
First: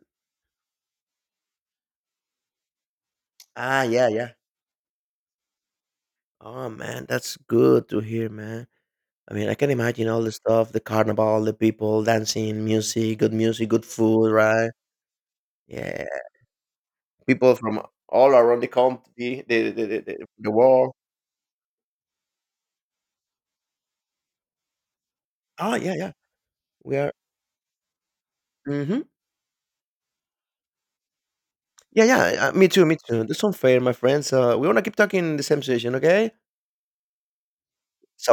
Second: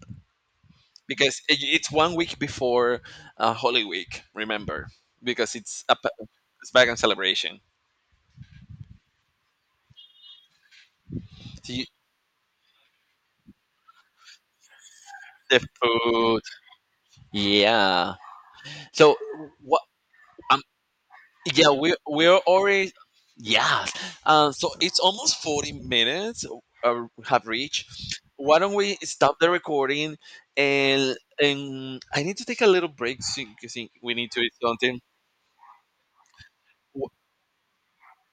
Speaker 1: because it's 1 week before Holy
Speaker 2: ah yeah
Speaker 1: Week.
Speaker 2: yeah.
Speaker 1: Remember, because it's a
Speaker 2: Oh
Speaker 1: it's back on
Speaker 2: man, that's
Speaker 1: celebration.
Speaker 2: good to hear, man. I mean, I can imagine all the stuff, the carnival, the
Speaker 1: So you-
Speaker 2: people dancing, music, good food, right?
Speaker 1: the
Speaker 2: Yeah,
Speaker 1: food,
Speaker 2: people from
Speaker 1: yeah.
Speaker 2: all around the
Speaker 1: So
Speaker 2: country,
Speaker 1: what?
Speaker 2: the world.
Speaker 1: Yeah, we we're already, yeah, so it's almost 40
Speaker 2: Ah, yeah, yeah.
Speaker 1: minutes
Speaker 2: We are
Speaker 1: have reached. Why don't we
Speaker 2: mhm.
Speaker 1: stop the recording, and
Speaker 2: Yeah,
Speaker 1: I need to
Speaker 2: yeah,
Speaker 1: take a
Speaker 2: me too,
Speaker 1: little
Speaker 2: me
Speaker 1: break,
Speaker 2: too. That's
Speaker 1: because
Speaker 2: unfair, my
Speaker 1: we need
Speaker 2: friends,
Speaker 1: to eat
Speaker 2: we wanna keep
Speaker 1: something.
Speaker 2: talking in the same session, okay?
Speaker 1: Wh-